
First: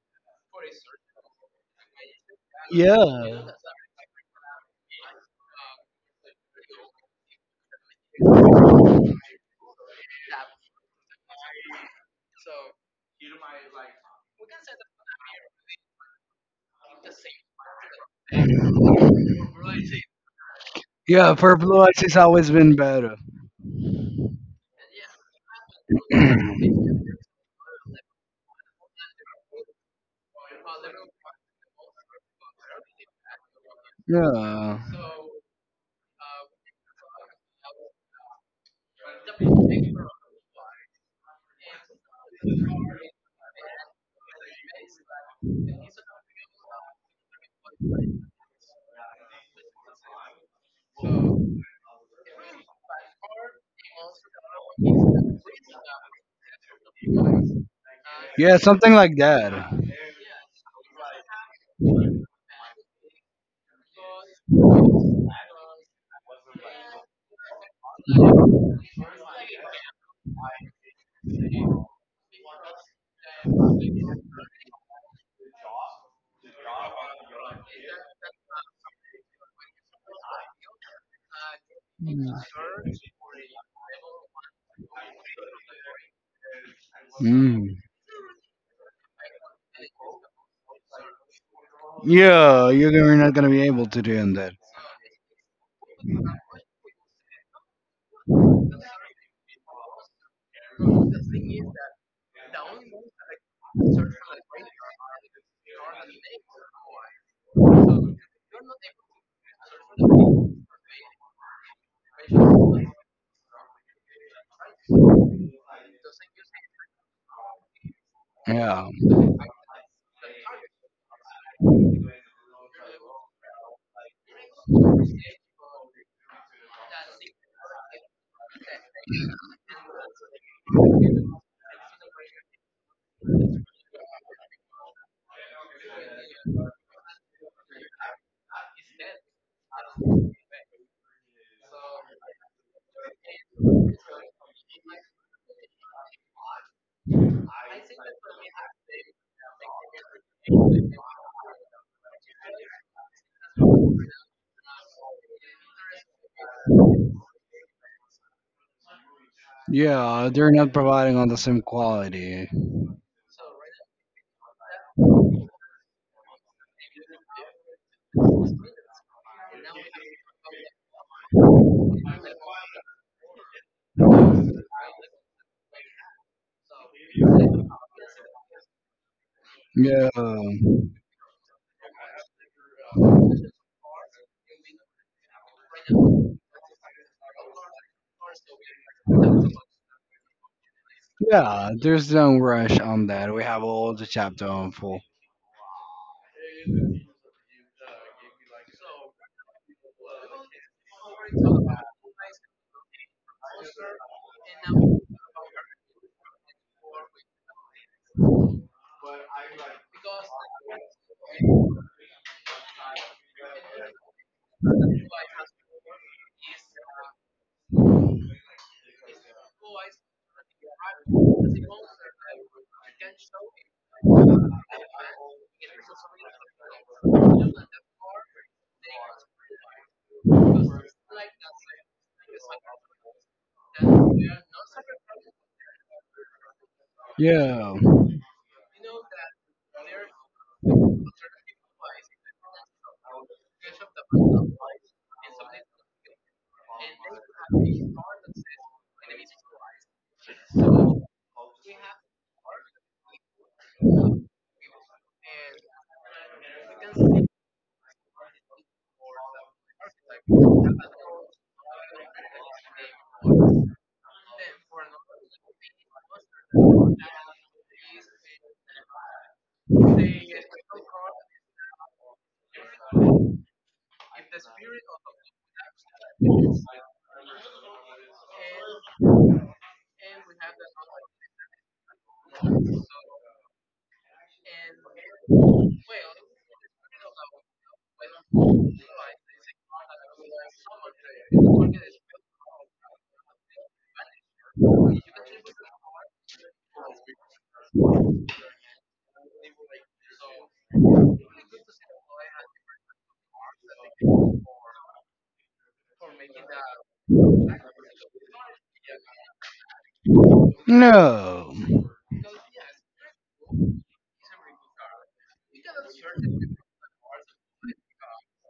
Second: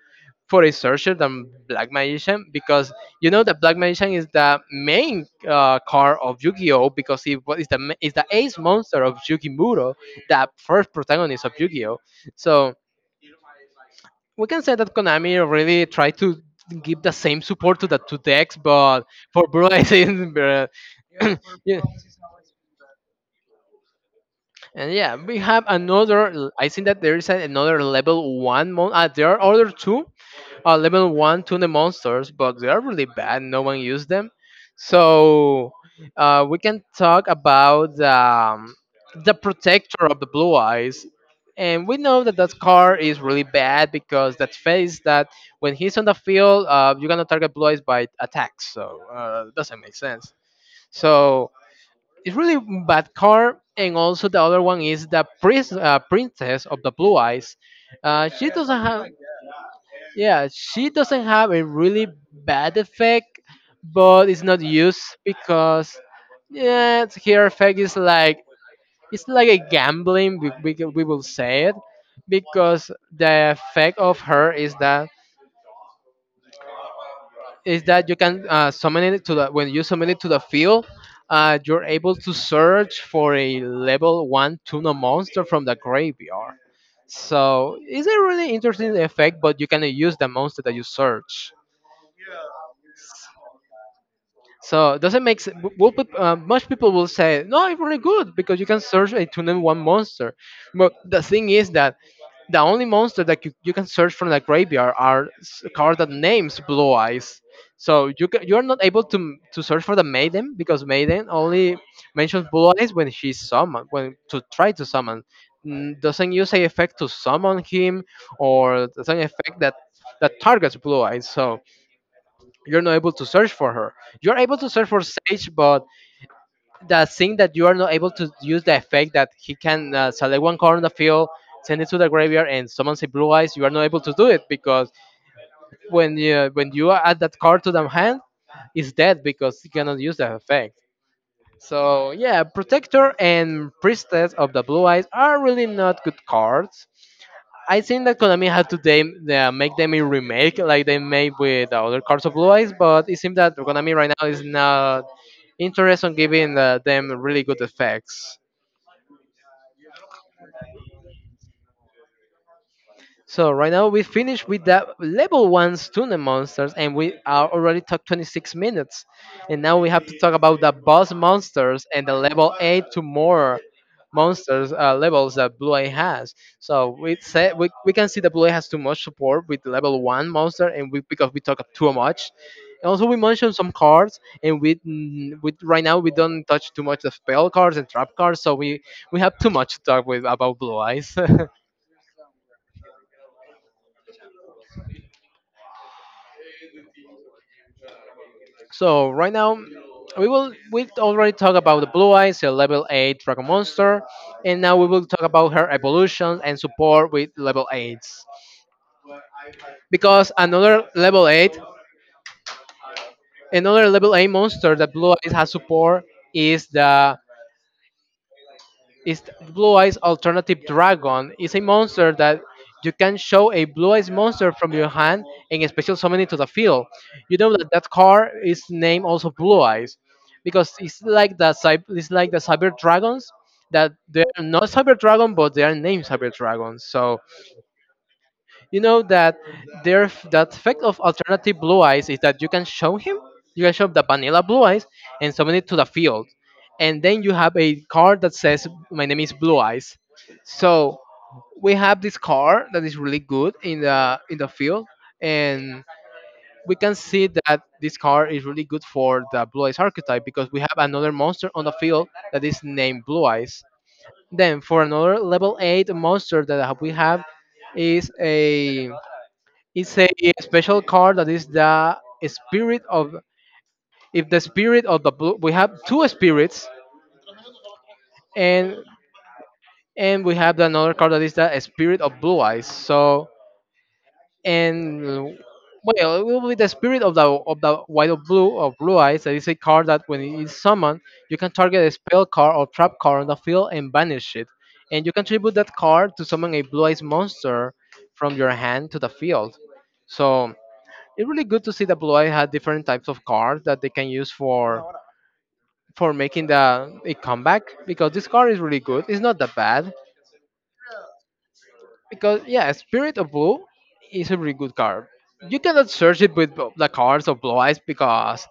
[SPEAKER 1] a sorcerer than black magician because you know
[SPEAKER 2] Yeah.
[SPEAKER 1] that black magician is the main card of Yu-Gi-Oh because it is the ace monster of Yukimuro, the first protagonist of Yu-Gi-Oh. So we can say that Konami really tried to give the same support to the two decks, but for Blue [laughs] I think
[SPEAKER 2] Yeah,
[SPEAKER 1] [clears throat] [coughs]
[SPEAKER 2] Purple
[SPEAKER 1] yeah.
[SPEAKER 2] Ice has always been better.
[SPEAKER 1] And yeah, we have another. I think that there is another level one. Mon- there are other two level one tuna monsters, but they are really bad. No one used them,
[SPEAKER 2] Yeah.
[SPEAKER 1] so we can talk about the protector of the blue eyes. And we know that that car is really bad because that face that when he's on the field, you're gonna target blue eyes by attacks, so doesn't make sense. So it's really bad car. And also the other one is the princess of the blue eyes. She
[SPEAKER 2] Yeah,
[SPEAKER 1] doesn't
[SPEAKER 2] something
[SPEAKER 1] have
[SPEAKER 2] like that.
[SPEAKER 1] yeah, she doesn't have a really bad effect, but it's not used because yeah, her effect is like it's like a gambling. We will say it because the effect of her is that you can summon it to the when you summon it to the field. You're able to search for a level one tuna monster from the graveyard. So
[SPEAKER 2] Mm.
[SPEAKER 1] it's a really interesting effect, but you cannot use the monster that you search.
[SPEAKER 2] Yeah, you're you're not gonna be able to do that.
[SPEAKER 1] So doesn't make sense. Most people will say, "No, it's really good because you can search a tunnel one monster." But the thing is that the only monster that you can search from the graveyard are cards that names Blue Eyes. So you are not able to to search for the Maiden, because Maiden only mentions Blue Eyes when she's summoned, when to try to summon. Doesn't use a effect to summon him, or
[SPEAKER 2] Yeah.
[SPEAKER 1] doesn't effect that that targets Blue Eyes. So you're not able to search for her. You're able to search for Sage, but the thing that you are not able to use the effect that he can select one card on the field, send it to the graveyard, and summon a Blue Eyes. You are not able to do it because when you add that card to the hand, it's dead because he cannot use the effect. So yeah, Protector and Priestess of the Blue Eyes are really not good cards. I think that Konami had to them, make them a remake like they made with the other Cards of Blue Eyes, but it seems that Konami right now is not interested in giving them really good effects.
[SPEAKER 2] Yeah, they're not providing on the same quality.
[SPEAKER 1] So right now we finished with the level one Tuna monsters, and we are already talked 26 minutes, and now we have to talk about the boss monsters and the level eight to more monsters levels that Blue Eye has. So we say we can see that Blue Eye has too much support with the level
[SPEAKER 2] Yeah.
[SPEAKER 1] one monster, and we because we talk too much. And also we mentioned some cards, and we with right now we don't touch too much the spell cards and trap cards, so we have too much to talk with about Blue Eyes. [laughs]
[SPEAKER 2] Yeah, there's no rush on that. We have all the chapter on full.
[SPEAKER 1] So right now, we already talk about the Blue Eyes, a level eight dragon monster, and now we will talk about her evolution and support with level eights. Because another level eight monster that Blue Eyes has support is Blue Eyes Alternative Dragon is a monster that you can show a Blue Eyes monster from your hand and special summon it to the field. You know that that card is named also Blue Eyes, because it's like it's like the Cyber Dragons that they are not Cyber Dragon but they are named Cyber Dragons. So
[SPEAKER 2] Yeah.
[SPEAKER 1] you know that there the effect of Alternative Blue Eyes is that you can show him, you can show the vanilla Blue Eyes and summon it to the field, and then you have a card that says my name is Blue Eyes. So we have this card that is really good in the field, and we can see that this card is really good for the Blue Eyes archetype because we have another monster on the field that is named Blue Eyes. Then for another level eight monster that we have is a special card that is the spirit of if the spirit of the blue, we have two spirits, and and we have another card that is the spirit of Blue Eyes. So and well, it will be the spirit of the white of blue or Blue Eyes. That is a card that when it is summoned, you can target a spell card or trap card on the field and banish it. And you can tribute that card to summon a Blue Eyes monster from your hand to the field. So it's really good to see that Blue Eye had different types of cards that they can use for making the a comeback because this card is really good. It's not that bad
[SPEAKER 2] No.
[SPEAKER 1] because yeah, Spirit of Blue is a really good card. You cannot search it with the cards of Blue Eyes because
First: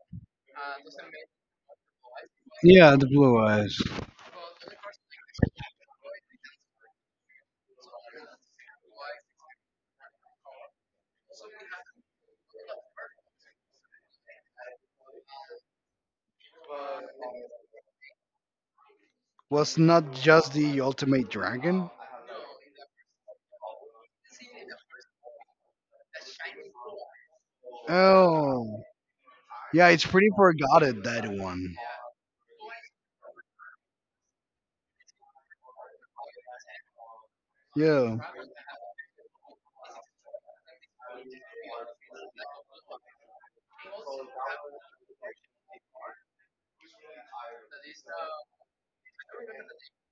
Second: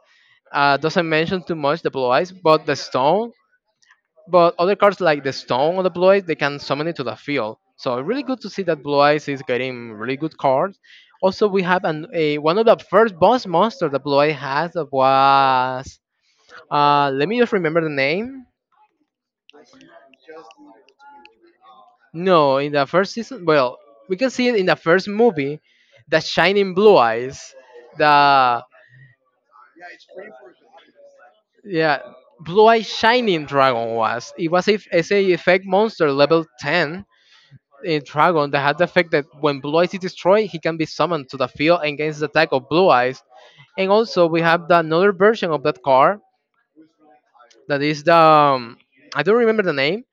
[SPEAKER 1] doesn't mention too much the Blue Eyes, but the
[SPEAKER 2] Yeah, the
[SPEAKER 1] Stone.
[SPEAKER 2] blue eyes
[SPEAKER 1] But other cards like the Stone or the Blue Eyes, they can summon it to the field. So really good to see that Blue Eyes is getting really good cards. Also, we have a one of the first boss monsters that Blue Eye has that was let me just remember the name.
[SPEAKER 2] was not just the ultimate dragon.
[SPEAKER 1] No, in the first season, well, we can see it in the first movie, the Shining Blue Eyes, the
[SPEAKER 2] Oh, yeah, it's pretty forgotten that one.
[SPEAKER 1] yeah, Blue Eyes Shining Dragon was. It was a effect monster level ten in
[SPEAKER 2] Yeah.
[SPEAKER 1] dragon that had the effect that when Blue Eyes is destroyed, he can be summoned to the field against the attack of Blue Eyes. And also we have the another version of that card that is the I don't remember the name,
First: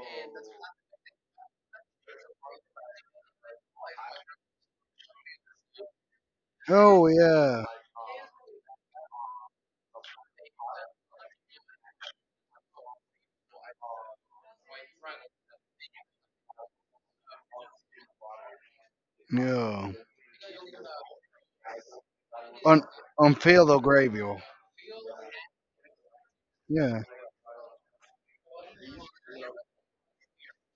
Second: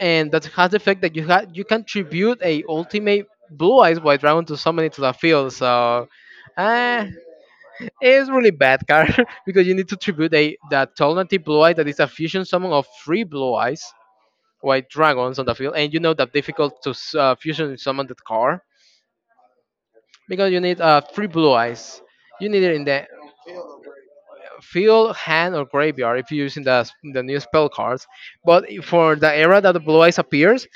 [SPEAKER 1] and that has the effect that you can tribute a ultimate Blue Eyes white dragon to summon it to the field. So uh,
[SPEAKER 2] Oh yeah.
[SPEAKER 1] it's really bad card [laughs] because you need to tribute a that alternative Blue Eye that is a fusion summon of three Blue Eyes white dragons on the field, and you know that difficult to fusion summon that card
[SPEAKER 2] Yeah.
[SPEAKER 1] because you need three Blue Eyes. You need it
[SPEAKER 2] On
[SPEAKER 1] in the
[SPEAKER 2] on Philo Gravio.
[SPEAKER 1] Field, Hand, or Graveyard if you're using
[SPEAKER 2] Yeah.
[SPEAKER 1] the new spell cards. But for the era that the Blue Eyes appears,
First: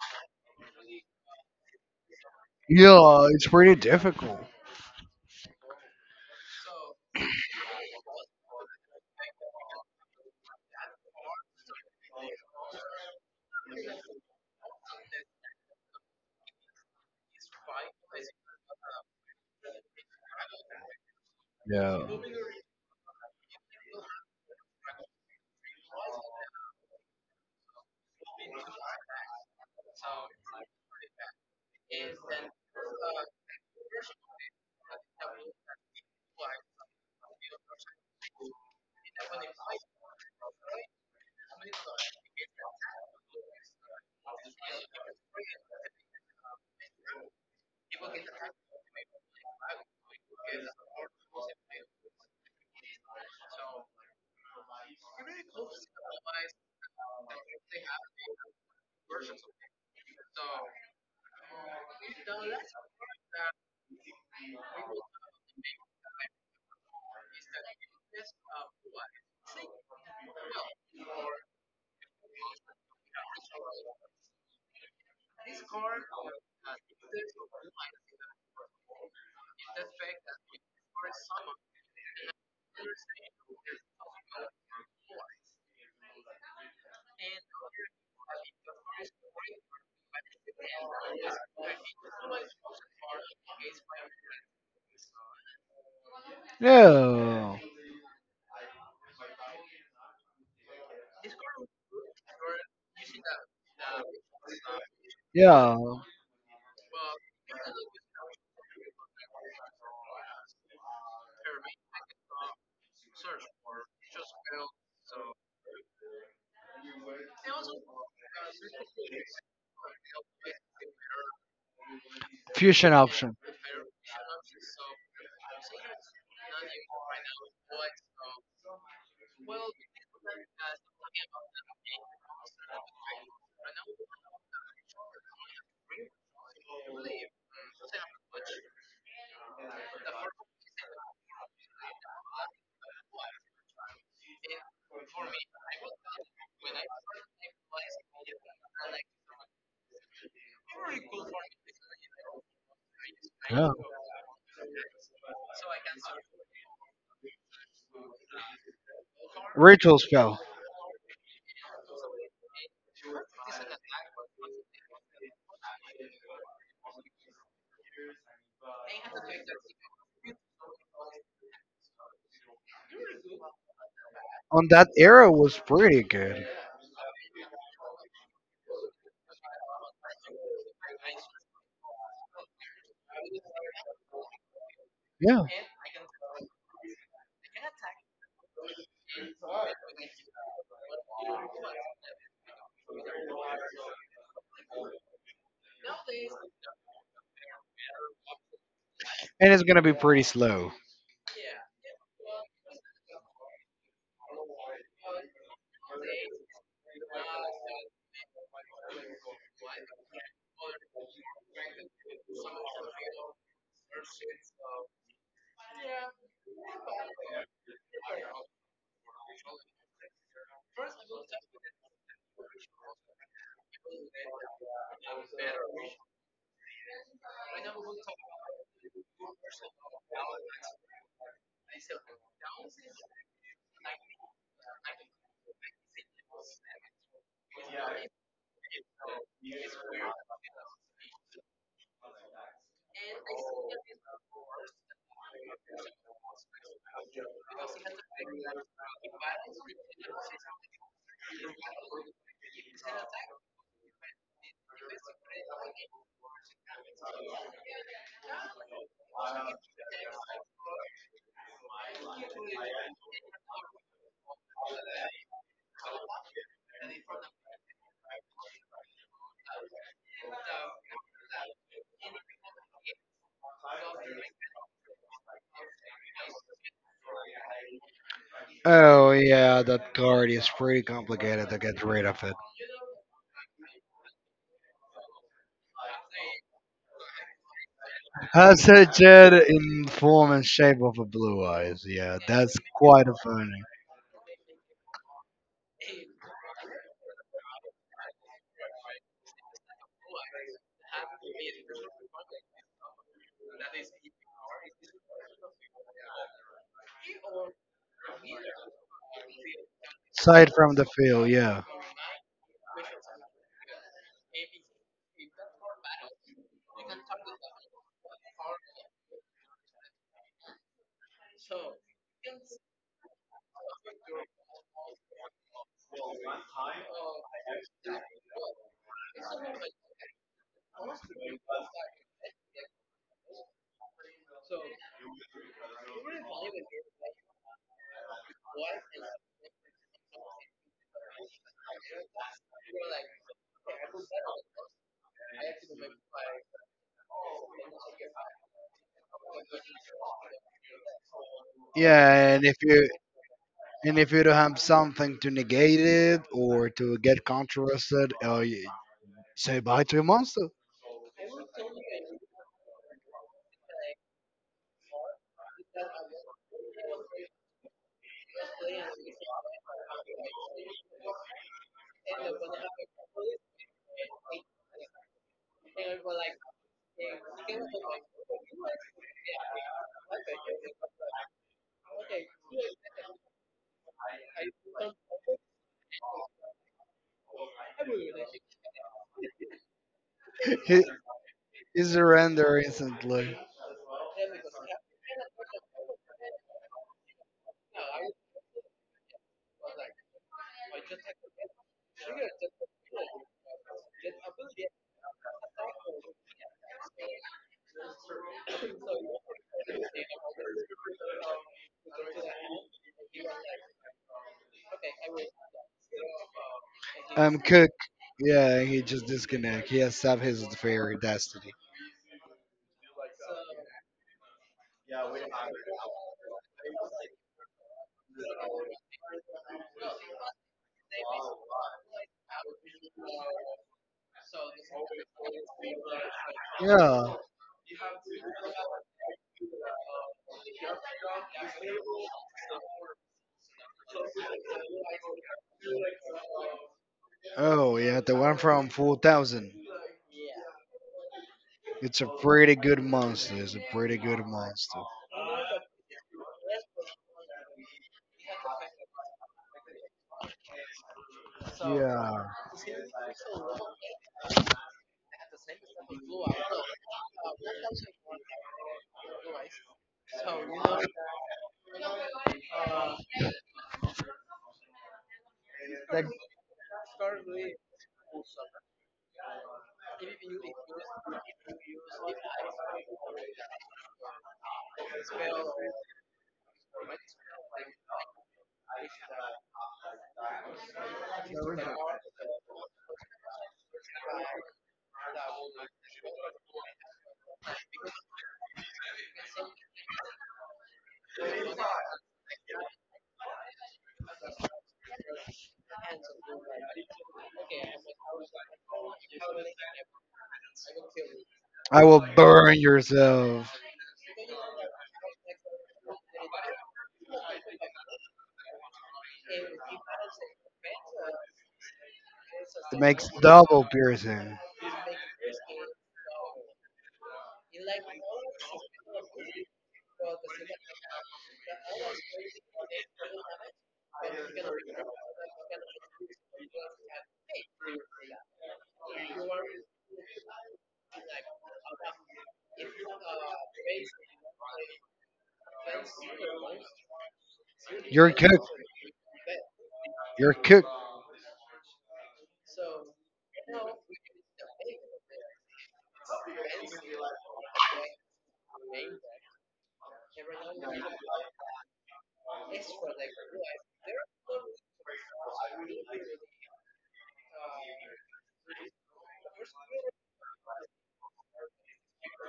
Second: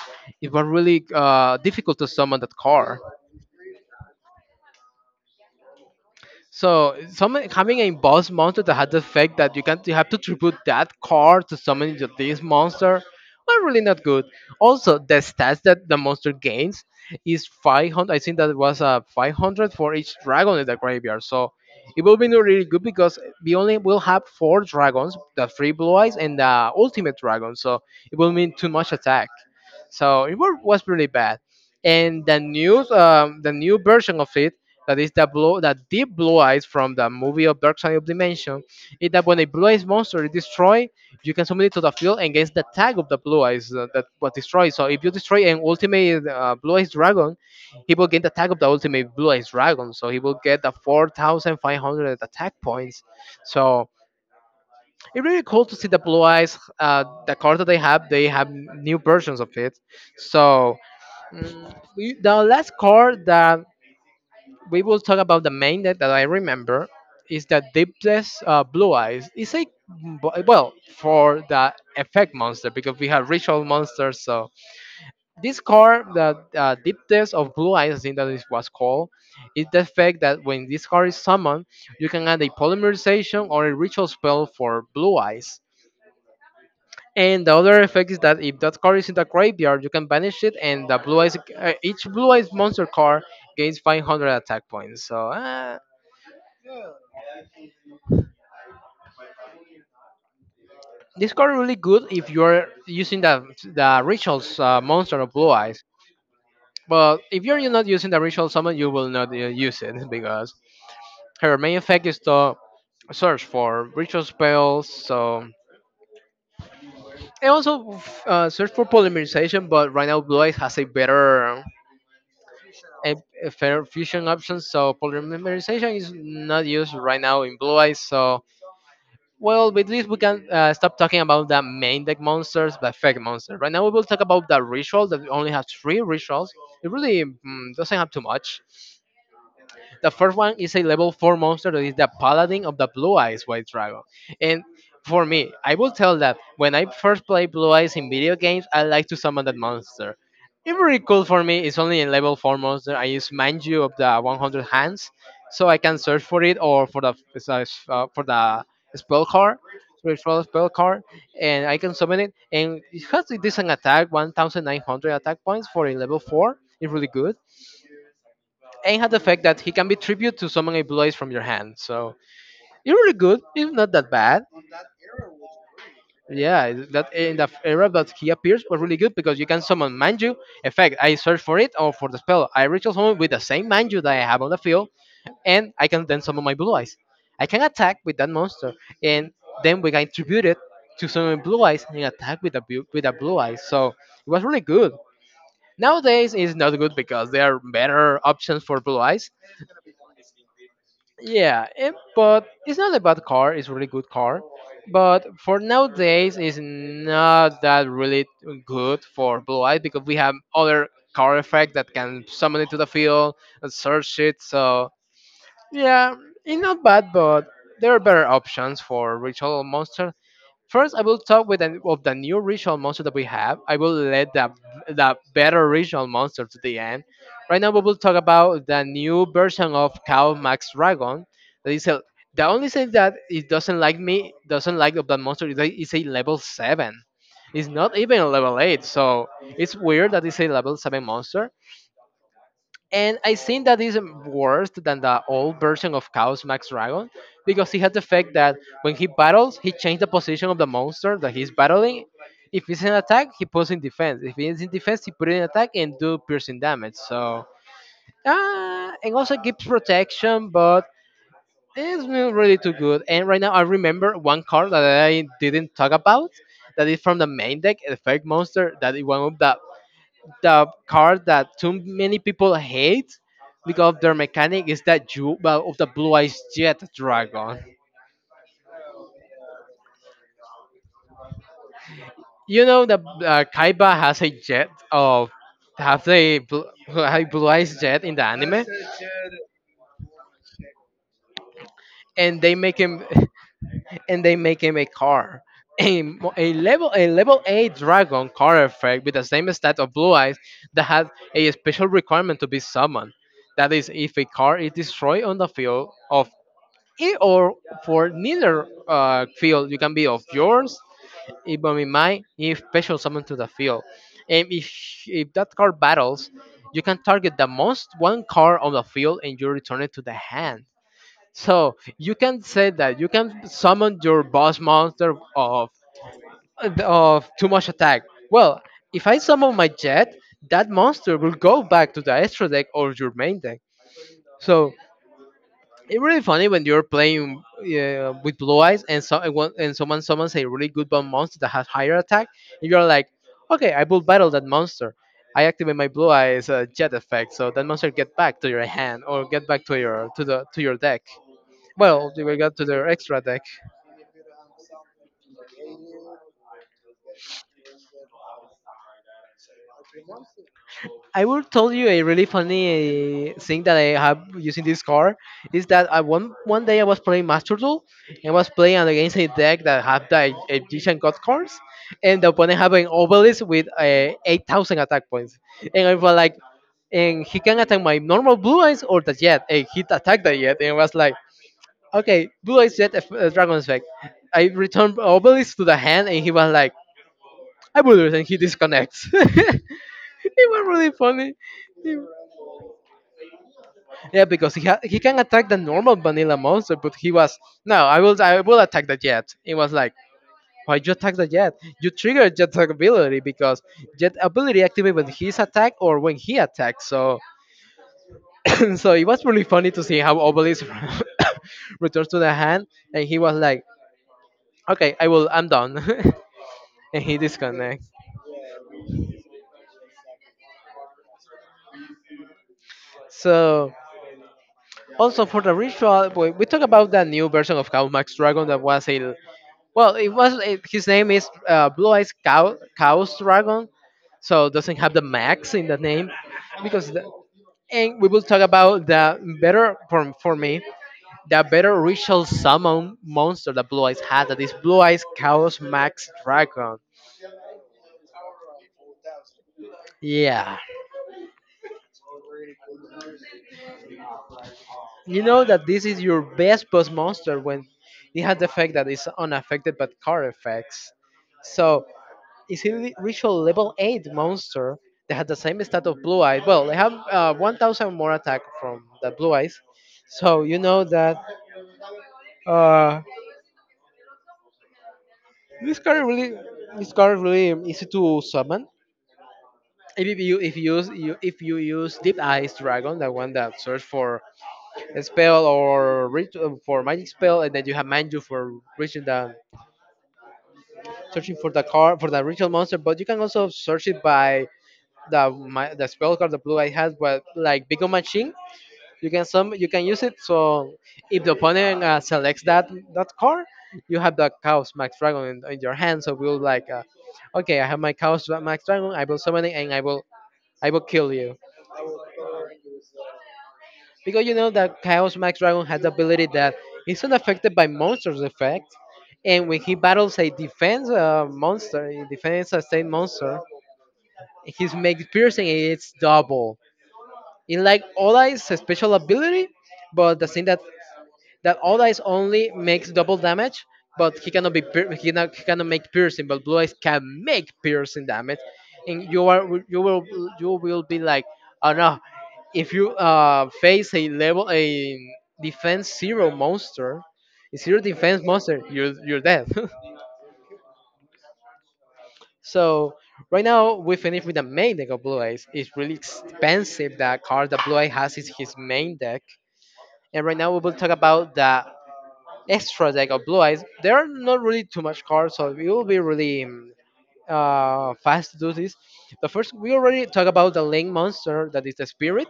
[SPEAKER 1] it was really difficult to summon that card.
[SPEAKER 2] Yeah, it's pretty difficult.
[SPEAKER 1] So summon, having a boss monster that has the effect that you can you have to tribute that card to summon this monster are really not good. Also, the stats that the monster gains is 500. I think that was a 500 for each dragon in the graveyard. So
[SPEAKER 2] Yeah.
[SPEAKER 1] it will be not really good because we only will have four dragons, the three Blue Eyes and the ultimate dragon. So it will mean too much attack. So it was really bad. And the news, the new version of it that is the blue that deep Blue Eyes from the movie of Dark Side of Dimension is that when a Blue Eyes monster is destroyed, you can summon it to the field against the tag of the Blue Eyes that was destroyed. So if you destroy an ultimate Blue Eyes dragon, he will get the tag of the ultimate Blue Eyes dragon. So he will get the 4,500 attack points. So it's really cool to see the Blue Eyes. The card that they have new versions of it. So mm, the last card that we will talk about the main that I remember is the deepest Blue Eyes. It's a well for the effect monster because we have ritual monsters. So this card, the deepest of Blue Eyes, I think that it was called, is the fact that when this card is summoned, you can add a polymerization or a ritual spell for Blue Eyes. And the other effect is that if that card is in the graveyard, you can banish it, and the Blue Eyes, each Blue Eyes monster card gains 500 attack points. So
[SPEAKER 2] Yeah.
[SPEAKER 1] this card really good if you're using the rituals monster of Blue
[SPEAKER 2] Yeah.
[SPEAKER 1] Eyes. But if you're not using the ritual summon, you will not use it [laughs] because her main effect is to search for ritual spells. So and also search for polymerization. But right now, Blue Eyes has a better
[SPEAKER 2] Fusion
[SPEAKER 1] a,
[SPEAKER 2] option.
[SPEAKER 1] a better fusion option. So polymerization is not used right now in Blue Eyes. So well, with this we can stop talking about the main deck monsters, the fake monsters. Right now we will talk about the ritual that we only have three rituals. It really doesn't have too much. The first one is a level four monster that is the paladin of the Blue Eyes White Dragon. And for me, I will tell that when I first play Blue Eyes in video games, I like to summon that monster. It's really cool for me. It's only a level four monster. I use
[SPEAKER 2] Yeah.
[SPEAKER 1] Manju of the 100 hands, so I can search for it or for the uh, for the spell card,
[SPEAKER 2] Ritual
[SPEAKER 1] search for
[SPEAKER 2] spell.
[SPEAKER 1] the spell card, and I can summon it. And it has a decent attack, 1,900 attack points for a level four. It's really good and had the fact that he can be tribute to summon a blaze from your hand. So it's really good. It's not that bad.
[SPEAKER 2] On that era was pretty good.
[SPEAKER 1] Yeah, that in the era that he appears was really good because you can summon Manju. In fact, I search for it or for the spell. I ritual summon with the same Manju that I have on the field,
[SPEAKER 2] Yeah,
[SPEAKER 1] and I can then summon my Blue Eyes. I can attack with that monster, and then we can tribute it to summon Blue Eyes and attack with a Blue Eyes. So it was really good. Nowadays, it's not good because there are better options for Blue Eyes.
[SPEAKER 2] and it's gonna be pretty slow.
[SPEAKER 1] Yeah, but it's not a bad car. It's a really good car. But for nowadays, it's not that really good for Blue Eyes because we have other car effect that can summon it to the field and search it. So yeah, it's not bad, but there are better options for ritual monsters. First, I will talk of the new ritual monster that we have. I will let the better ritual monster to the end. Right now, we will talk about the new version of Cow Max Dragon. That is a, the only thing that it doesn't like me, doesn't like of that monster is that it's a level 7. It's not even a level 8, so it's weird that it's a level 7 monster. And I think that is worse than the old version of Chaos Max Dragon because he had the fact that when he battles, he changed the position of the monster that he's battling. If he's in attack, he puts in defense. If he's in defense, he put in attack and do piercing damage. So, and also gives protection, but it's not really too good. And right now, I remember one card that I didn't talk about that is from the main deck, the fake monster that is one of the car that too many people hate because of their mechanic is that you, well, of the blue eyes jet dragon.
[SPEAKER 2] Oh yeah, that card is pretty complicated to get rid of it.
[SPEAKER 1] You know the Kaiba has a jet of have a blue eyes jet in the anime,
[SPEAKER 2] Has a jet in form and shape of a blue eyes. Yeah,
[SPEAKER 1] and
[SPEAKER 2] that's
[SPEAKER 1] they make him
[SPEAKER 2] quite a funny.
[SPEAKER 1] [laughs] and they make him a car. A level A dragon car effect with the same stat of blue eyes that has a special requirement to be summoned. That is, if a car is destroyed on the field of it or for neither field. You can be of
[SPEAKER 2] Side from
[SPEAKER 1] yours,
[SPEAKER 2] the field.
[SPEAKER 1] it
[SPEAKER 2] Yeah,
[SPEAKER 1] will be mine, if special summon to the field. And if that card battles, you can target the most one card on the field and you return it to the hand. So you can say that you can summon your boss monster of too much attack. Well, if I summon my jet, that monster will go back to the extra deck or your main deck. So it's really funny when you're playing with blue eyes and so and someone summons a really good one monster that has higher attack, and you're like, okay, I will battle that monster. I activate my blue eyes jet effect, so that monster get back to your hand or get back to your to your deck. Well, they
[SPEAKER 2] yeah,
[SPEAKER 1] will
[SPEAKER 2] and if
[SPEAKER 1] get to
[SPEAKER 2] you
[SPEAKER 1] their extra deck.
[SPEAKER 2] don't have something to negate it or to get contrasted, Say bye to a monster.
[SPEAKER 1] I will tell you a really funny thing that I have using this card. Is that I one day I was playing Master Duel, and I was playing against a deck that had the Egyptian God cards, and the opponent have an obelisk with 8,000 attack points, and I was like, and he can attack my normal blue eyes or the jet, and he attacked the jet, and I was like, okay, blue eyes jet dragon effect. I returned obelisk to the hand, and he was like, I will, and he disconnects. [laughs] It was
[SPEAKER 2] [laughs] He
[SPEAKER 1] really funny.
[SPEAKER 2] is surrender instantly.
[SPEAKER 1] Yeah, because he can attack the normal vanilla monster, but he was, no. I will attack the jet. It was like, why you attack the jet? You trigger jet ability because jet ability activates when his attack or when he attacks. So [coughs] so it was really funny to see how Obelisk [coughs] returns to the hand, and he was like, okay, I'm done, [laughs] and he
[SPEAKER 2] Cook.
[SPEAKER 1] disconnects.
[SPEAKER 2] Yeah, he just disconnect. He has saved his fair destiny.
[SPEAKER 1] So also for the ritual, we talk about that new version of Max Dragon that was a, well, it was his name is Blue Eyes Cow Chaos Dragon, so doesn't have the Max in the name, because
[SPEAKER 2] Yeah.
[SPEAKER 1] and we will talk about the better for me, the better ritual summon monster that Blue Eyes had, that is Blue Eyes Chaos Max Dragon.
[SPEAKER 2] Oh, yeah, the one from 4,000.
[SPEAKER 1] Yeah,
[SPEAKER 2] It's a pretty good monster. It's a pretty good monster.
[SPEAKER 1] you know that this is your best boss monster when it has the effect that is unaffected by card effects. So
[SPEAKER 2] Yeah.
[SPEAKER 1] ritual level 8 monster that had the same stat of blue eyes. Well, they have 1,000 more attack from the blue eyes, so you know that, uh, this card really, this card really easy to summon if you if you use deep eyes dragon, the one that search for a spell or for magic spell, and then you have manju for reaching the, searching for the card for the ritual monster. But you can also search it by the spell card the blue eye has, but like big O machine, you can use it. So if the opponent selects that card, you have the chaos max dragon in your hand, so we'll like, okay, I have my chaos max dragon, I will summon it and I will kill you,
[SPEAKER 2] I will burn yourself.
[SPEAKER 1] because you know that chaos max dragon has the ability that it's not affected by monsters effect, and when he battles a defense monster, a defense
[SPEAKER 2] It
[SPEAKER 1] sustained
[SPEAKER 2] makes
[SPEAKER 1] monster,
[SPEAKER 2] double piercing.
[SPEAKER 1] his make piercing and it's double in like all special ability. But the thing that all eyes only makes double damage, but he cannot he cannot make piercing, but blue eyes can make piercing damage, and you will be like, oh no, if you face a defense zero monster, a zero
[SPEAKER 2] You're
[SPEAKER 1] defense
[SPEAKER 2] cooked.
[SPEAKER 1] monster, you're dead. [laughs]
[SPEAKER 2] You're cooked.
[SPEAKER 1] So right now we finish with the main deck of Blue Eyes. It's really expensive. The card that Blue Eye has is his main deck. And right now we will talk about the extras. Like a blue eyes, there are not really too much cars, so it will be really fast to do this. But first, we already talked about the link monster that is the spirit.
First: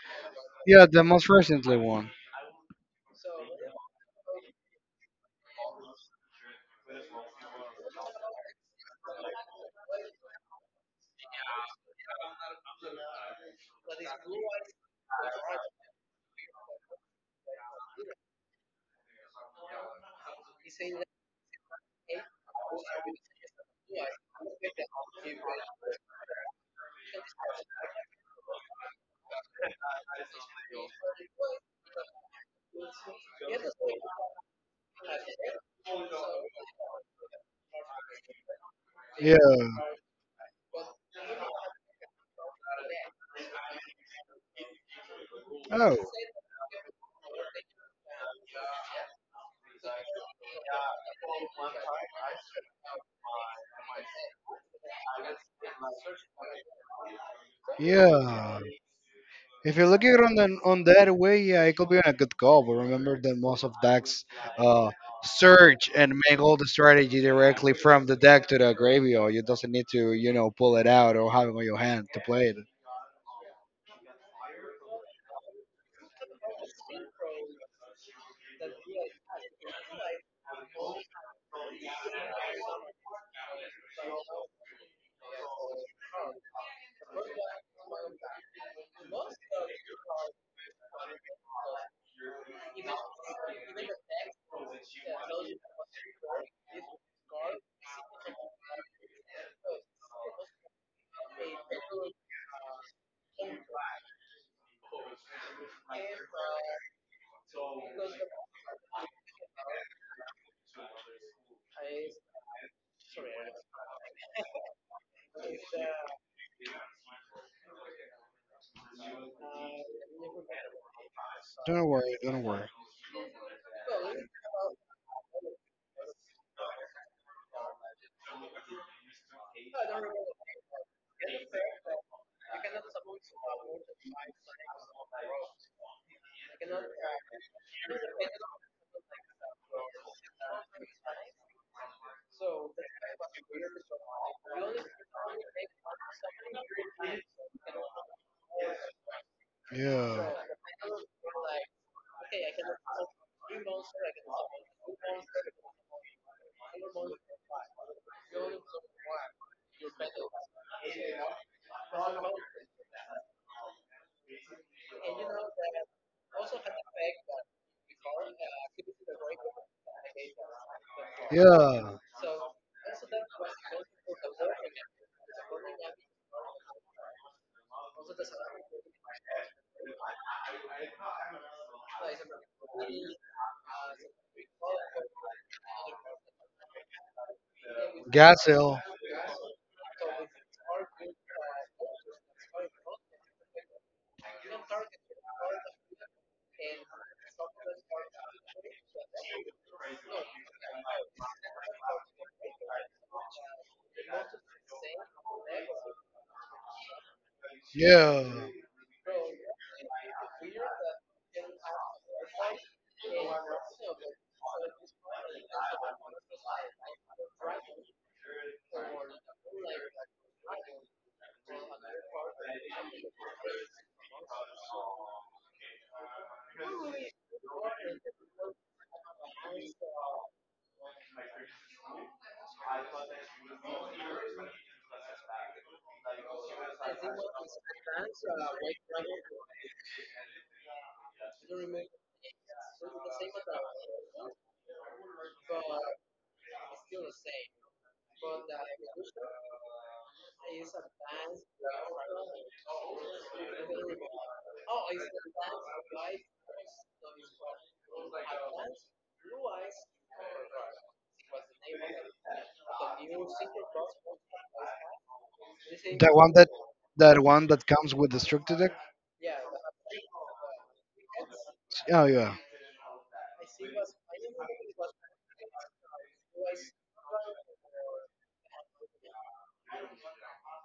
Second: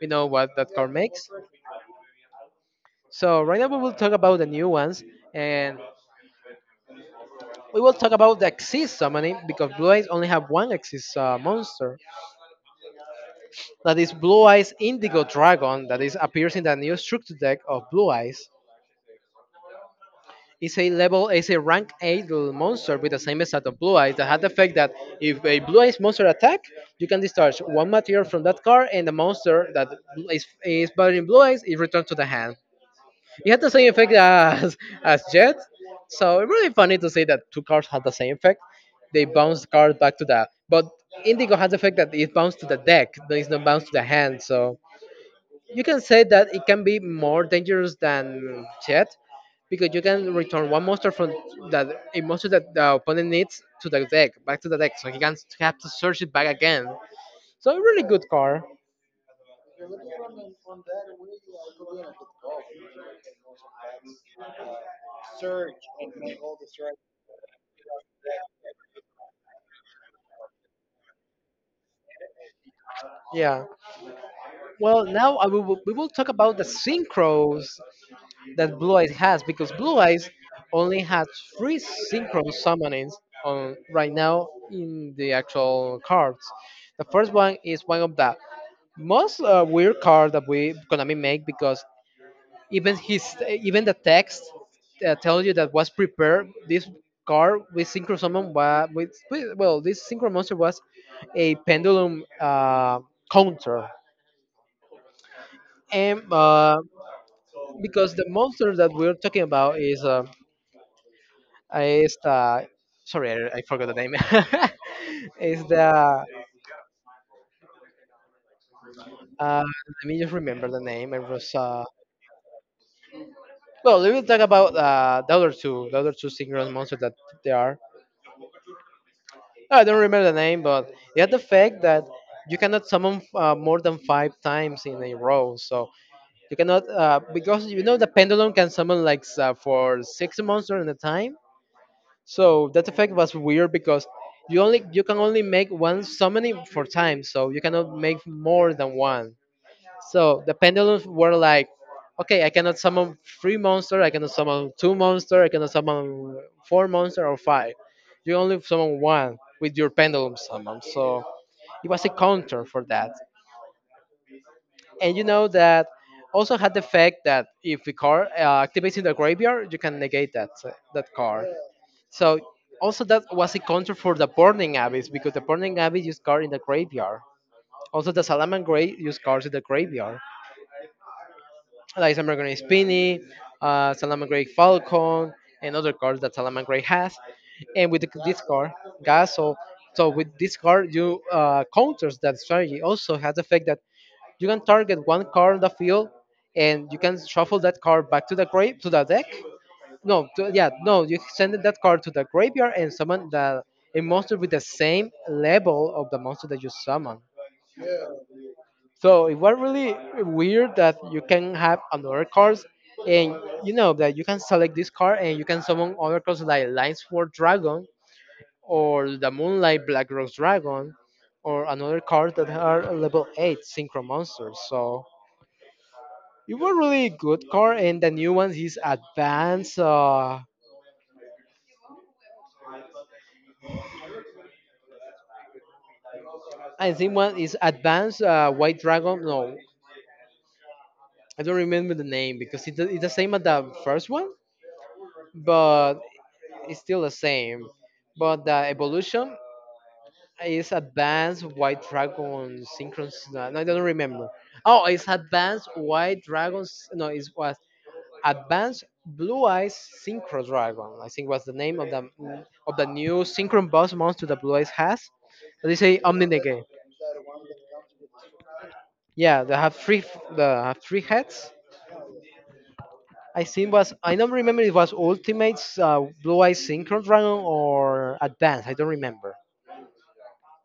[SPEAKER 1] We know what that
[SPEAKER 2] Yeah,
[SPEAKER 1] card
[SPEAKER 2] the
[SPEAKER 1] makes,
[SPEAKER 2] most recently one.
[SPEAKER 1] so right now we will talk about the new ones. And we will talk about the axis summoning because blue eyes only have one axis monster that is blue eyes indigo dragon, that is appears in the new structure deck of blue eyes. Is a level is a rank 8 monster with the same stat of blue eyes, that had the effect that if a blue eyes monster attack, you can discharge one material from that card, and the monster that is battling blue eyes is returned to the hand. It had the same effect as [laughs] as jet. So it's really funny to say that two cards had the same effect. They bounce the
[SPEAKER 2] Yeah.
[SPEAKER 1] card back to the, but indigo has the effect that it bounced to the deck, but it's not bounced to the hand. So you
[SPEAKER 2] Oh,
[SPEAKER 1] can say that it can be more dangerous than Jet, because you can return one monster from that, a monster that the opponent needs to the deck back to the deck, so he can have to search it back again. So a really good
[SPEAKER 2] yeah.
[SPEAKER 1] card.
[SPEAKER 2] If you look at it on that way, yeah, it could be a good call. But remember that most of decks uh, search and make all the strategy directly from the deck to the graveyard. You doesn't need to pull it out or have it on your hand to play it.
[SPEAKER 1] Yeah. Well, now we will talk about the synchros that Blue Eyes has, because Blue Eyes only has three synchro summonings on right now in the actual cards. The first one is one of the most weird card that we gonna be make, because even the text tells you that was prepared this card with synchro summon with well, this synchro monster was a pendulum counter, and, because the monster that we're talking about is the, sorry, I forgot the name. [laughs] Is the, uh, let me just remember the name, it was
[SPEAKER 2] Don't worry, don't worry.
[SPEAKER 1] well, we will talk about the other two, synchronous monsters that there are. I don't remember the name, but it had the fact that you cannot summon more than five times in a row. So you cannot, because you know the pendulum can summon like for six monsters at a time. So that effect was weird because you can only make one summoning for time. So you cannot make more than one.
[SPEAKER 2] Yeah,
[SPEAKER 1] So the pendulums were like, okay, I cannot summon three monster, I cannot summon two monster, I cannot summon four monster or five. You only summon one with your pendulum summon. So it was a counter for that. And you know that also had the fact that if the card activates in the graveyard, you can negate that that card.
[SPEAKER 2] yeah.
[SPEAKER 1] So also that was a counter for the Burning Abyss because the Burning Abyss used card in the graveyard. Also the Salaman Grey used cards in the graveyard, like Salmon Grey Spinny, Salmon Grey Falcon, and other cards that Salmon Grey has. And with this card,
[SPEAKER 2] Gazelle.
[SPEAKER 1] Gasol. So with this card, you counters that strategy. Also has the effect that you can target one card on the field, and you can shuffle that card back to the grave to the deck. No, to, yeah, no, you send that card to the graveyard and summon the a monster with the same level of the monster that you summon.
[SPEAKER 2] Yeah,
[SPEAKER 1] So it was really weird that you can have another cards and you know that you can select this card and you can summon other cards like Lines for Dragon or the Moonlight Black Rose Dragon or another card that are level 8 Synchro Monsters. So it was really good card and the new one is Advanced I think one is Advanced White Dragon, no, I don't remember the name because it's the same as the first one, but it's still the same, but the evolution is advanced white dragon synchronous. No, no, I don't remember. Oh, it's advanced white dragons. No, it was advanced blue eyes synchro dragon. I think was the name of the new synchro boss monster that blue eyes has. They say
[SPEAKER 2] that one that
[SPEAKER 1] Omninege.
[SPEAKER 2] that one that comes with the structure deck.
[SPEAKER 1] Yeah, they have three. They have three heads.
[SPEAKER 2] Oh yeah.
[SPEAKER 1] I think was, I don't remember, it was Ultimates, Blue Eyes Synchro Dragon or Advance. I don't remember.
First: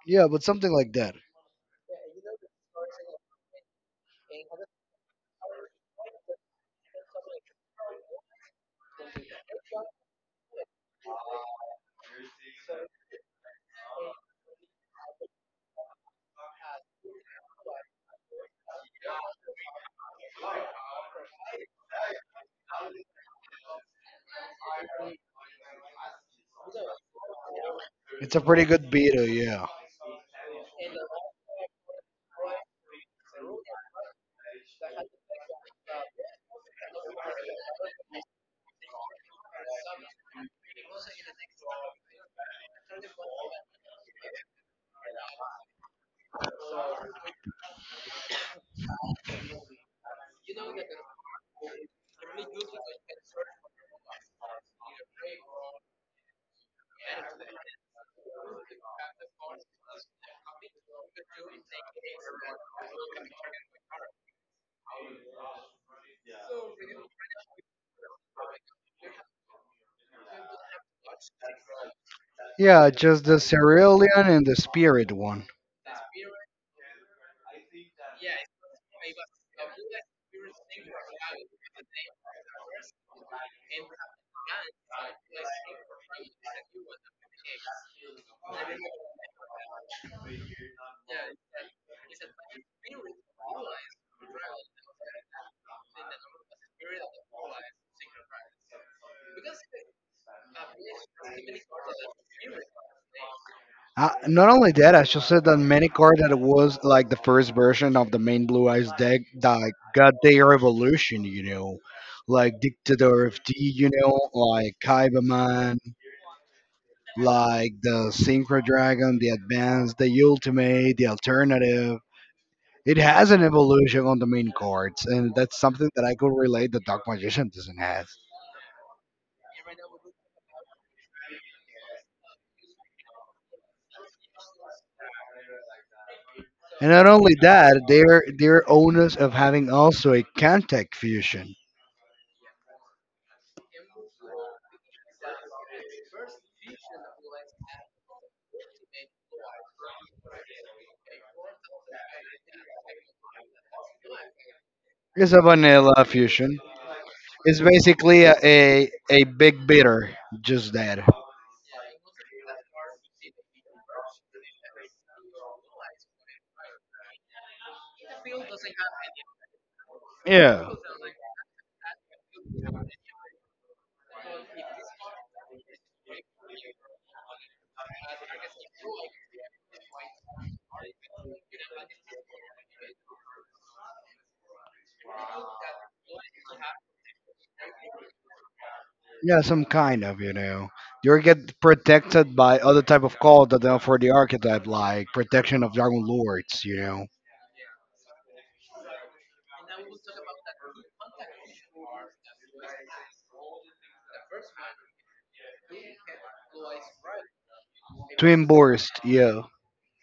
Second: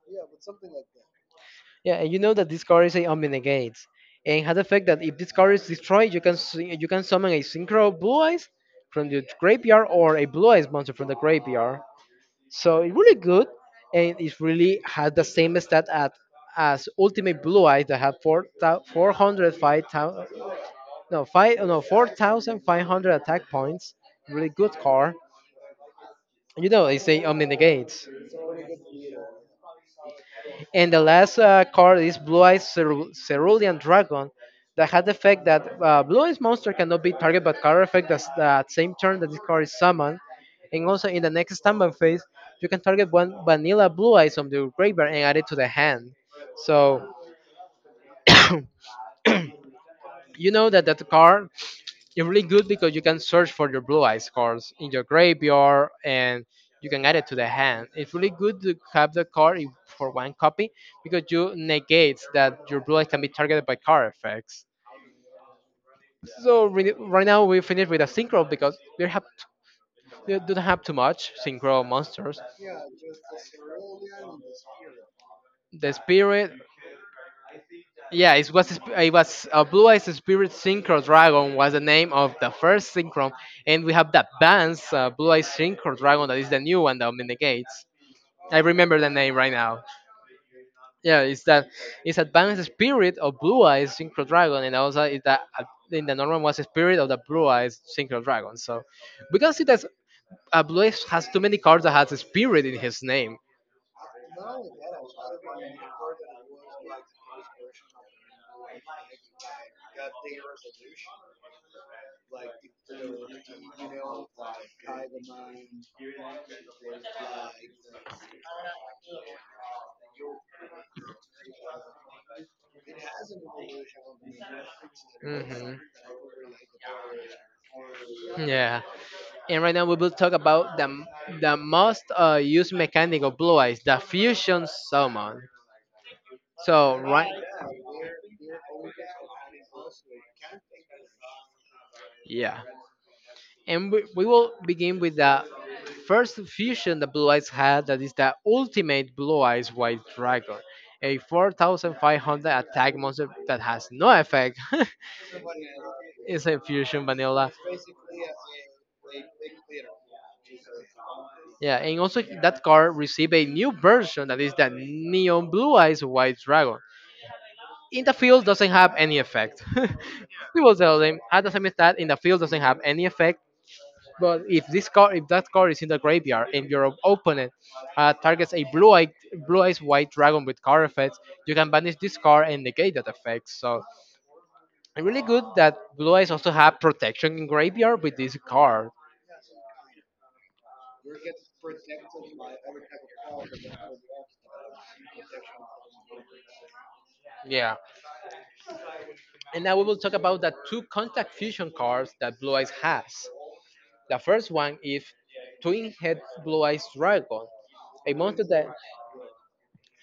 [SPEAKER 2] Yeah, but something like that.
[SPEAKER 1] Yeah, and you know that this card is a Omnigate, and had the fact that if this card is destroyed, you can you can summon a Synchro Blue Eyes from the graveyard or a Blue Eyes monster from the graveyard. So it's really good, and it really has the same stat at as Ultimate Blue Eyes that have 405, no five, no 4,500 attack points. Really good card. You know, it's a Omnigate.
[SPEAKER 2] It's a pretty good beta, yeah.
[SPEAKER 1] And the last card is Blue Eyes Cerulean Dragon that had the effect that Blue Eyes Monster cannot be targeted by card effect that's that same turn that this card is summoned. And also in the next standby phase, you can target one vanilla Blue Eyes on the graveyard and add it to the hand. So you know that that card it's really good because you can search for your blue eyes cards in your graveyard and you can add it to the hand. It's really good to have the card for one copy because you negate that your blue eyes can be targeted by card effects. So right now we finish with a synchro because we don't have too much synchro monsters.
[SPEAKER 2] Yeah, just the Cerulean and the Spirit one.
[SPEAKER 1] The spirit, yeah, it was a blue eyes spirit synchro dragon was the name of the first synchro, and we have the advanced blue eyes synchro dragon that is the new one that mitigates. I remember the name right now. Yeah, it's that it's advanced spirit of blue eyes synchro dragon, and also it's that in the normal was spirit of the blue eyes synchro dragon. So we can see that a blue eyes has too many cards that has a spirit in his name.
[SPEAKER 2] Not only that, I should say that many card that was like the first version of the main Blue Eyes deck that got their evolution, like Dictator of D, like Kaibaman,
[SPEAKER 1] the,
[SPEAKER 2] like the Synchro Dragon, the Advanced, the Ultimate, the Alternative. It has an evolution on the main cards, and that's
[SPEAKER 1] Mhm.
[SPEAKER 2] something that I could relate the Dark Magician doesn't have.
[SPEAKER 1] Yeah. And right now we will talk about the most used mechanic of Blue Eyes, the fusion summon.
[SPEAKER 2] And
[SPEAKER 1] So
[SPEAKER 2] not
[SPEAKER 1] right.
[SPEAKER 2] only that, they're owners of having also a contact fusion.
[SPEAKER 1] Yeah. And we will begin with the first fusion the Blue Eyes had that is the ultimate Blue Eyes White Dragon, a 4500 attack monster that has no effect. [laughs]
[SPEAKER 2] It's a vanilla
[SPEAKER 1] It's a
[SPEAKER 2] fusion.
[SPEAKER 1] fusion vanilla.
[SPEAKER 2] It's basically a big bitter, just that.
[SPEAKER 1] Yeah, and also that card received a new version that is the Neon Blue Eyes White Dragon, in the field doesn't have any effect. [laughs] We
[SPEAKER 2] Yeah.
[SPEAKER 1] will tell them at the same that in the field doesn't have any effect. But if that card is in the graveyard and your opponent targets a blue eyes white dragon with card effects, you can banish this card and negate that effect. So really good that blue eyes also have protection in graveyard with this card.
[SPEAKER 2] Yeah, some kind of, you know. You get protected by other type of call that are for the archetype, like protection of Dragon Lords.
[SPEAKER 1] Yeah. And now we will talk about the two contact fusion cards that Blue Eyes has. The first one is Twin Head Blue Eyes Dragon, a monster
[SPEAKER 2] Twin
[SPEAKER 1] that
[SPEAKER 2] Burst, yeah.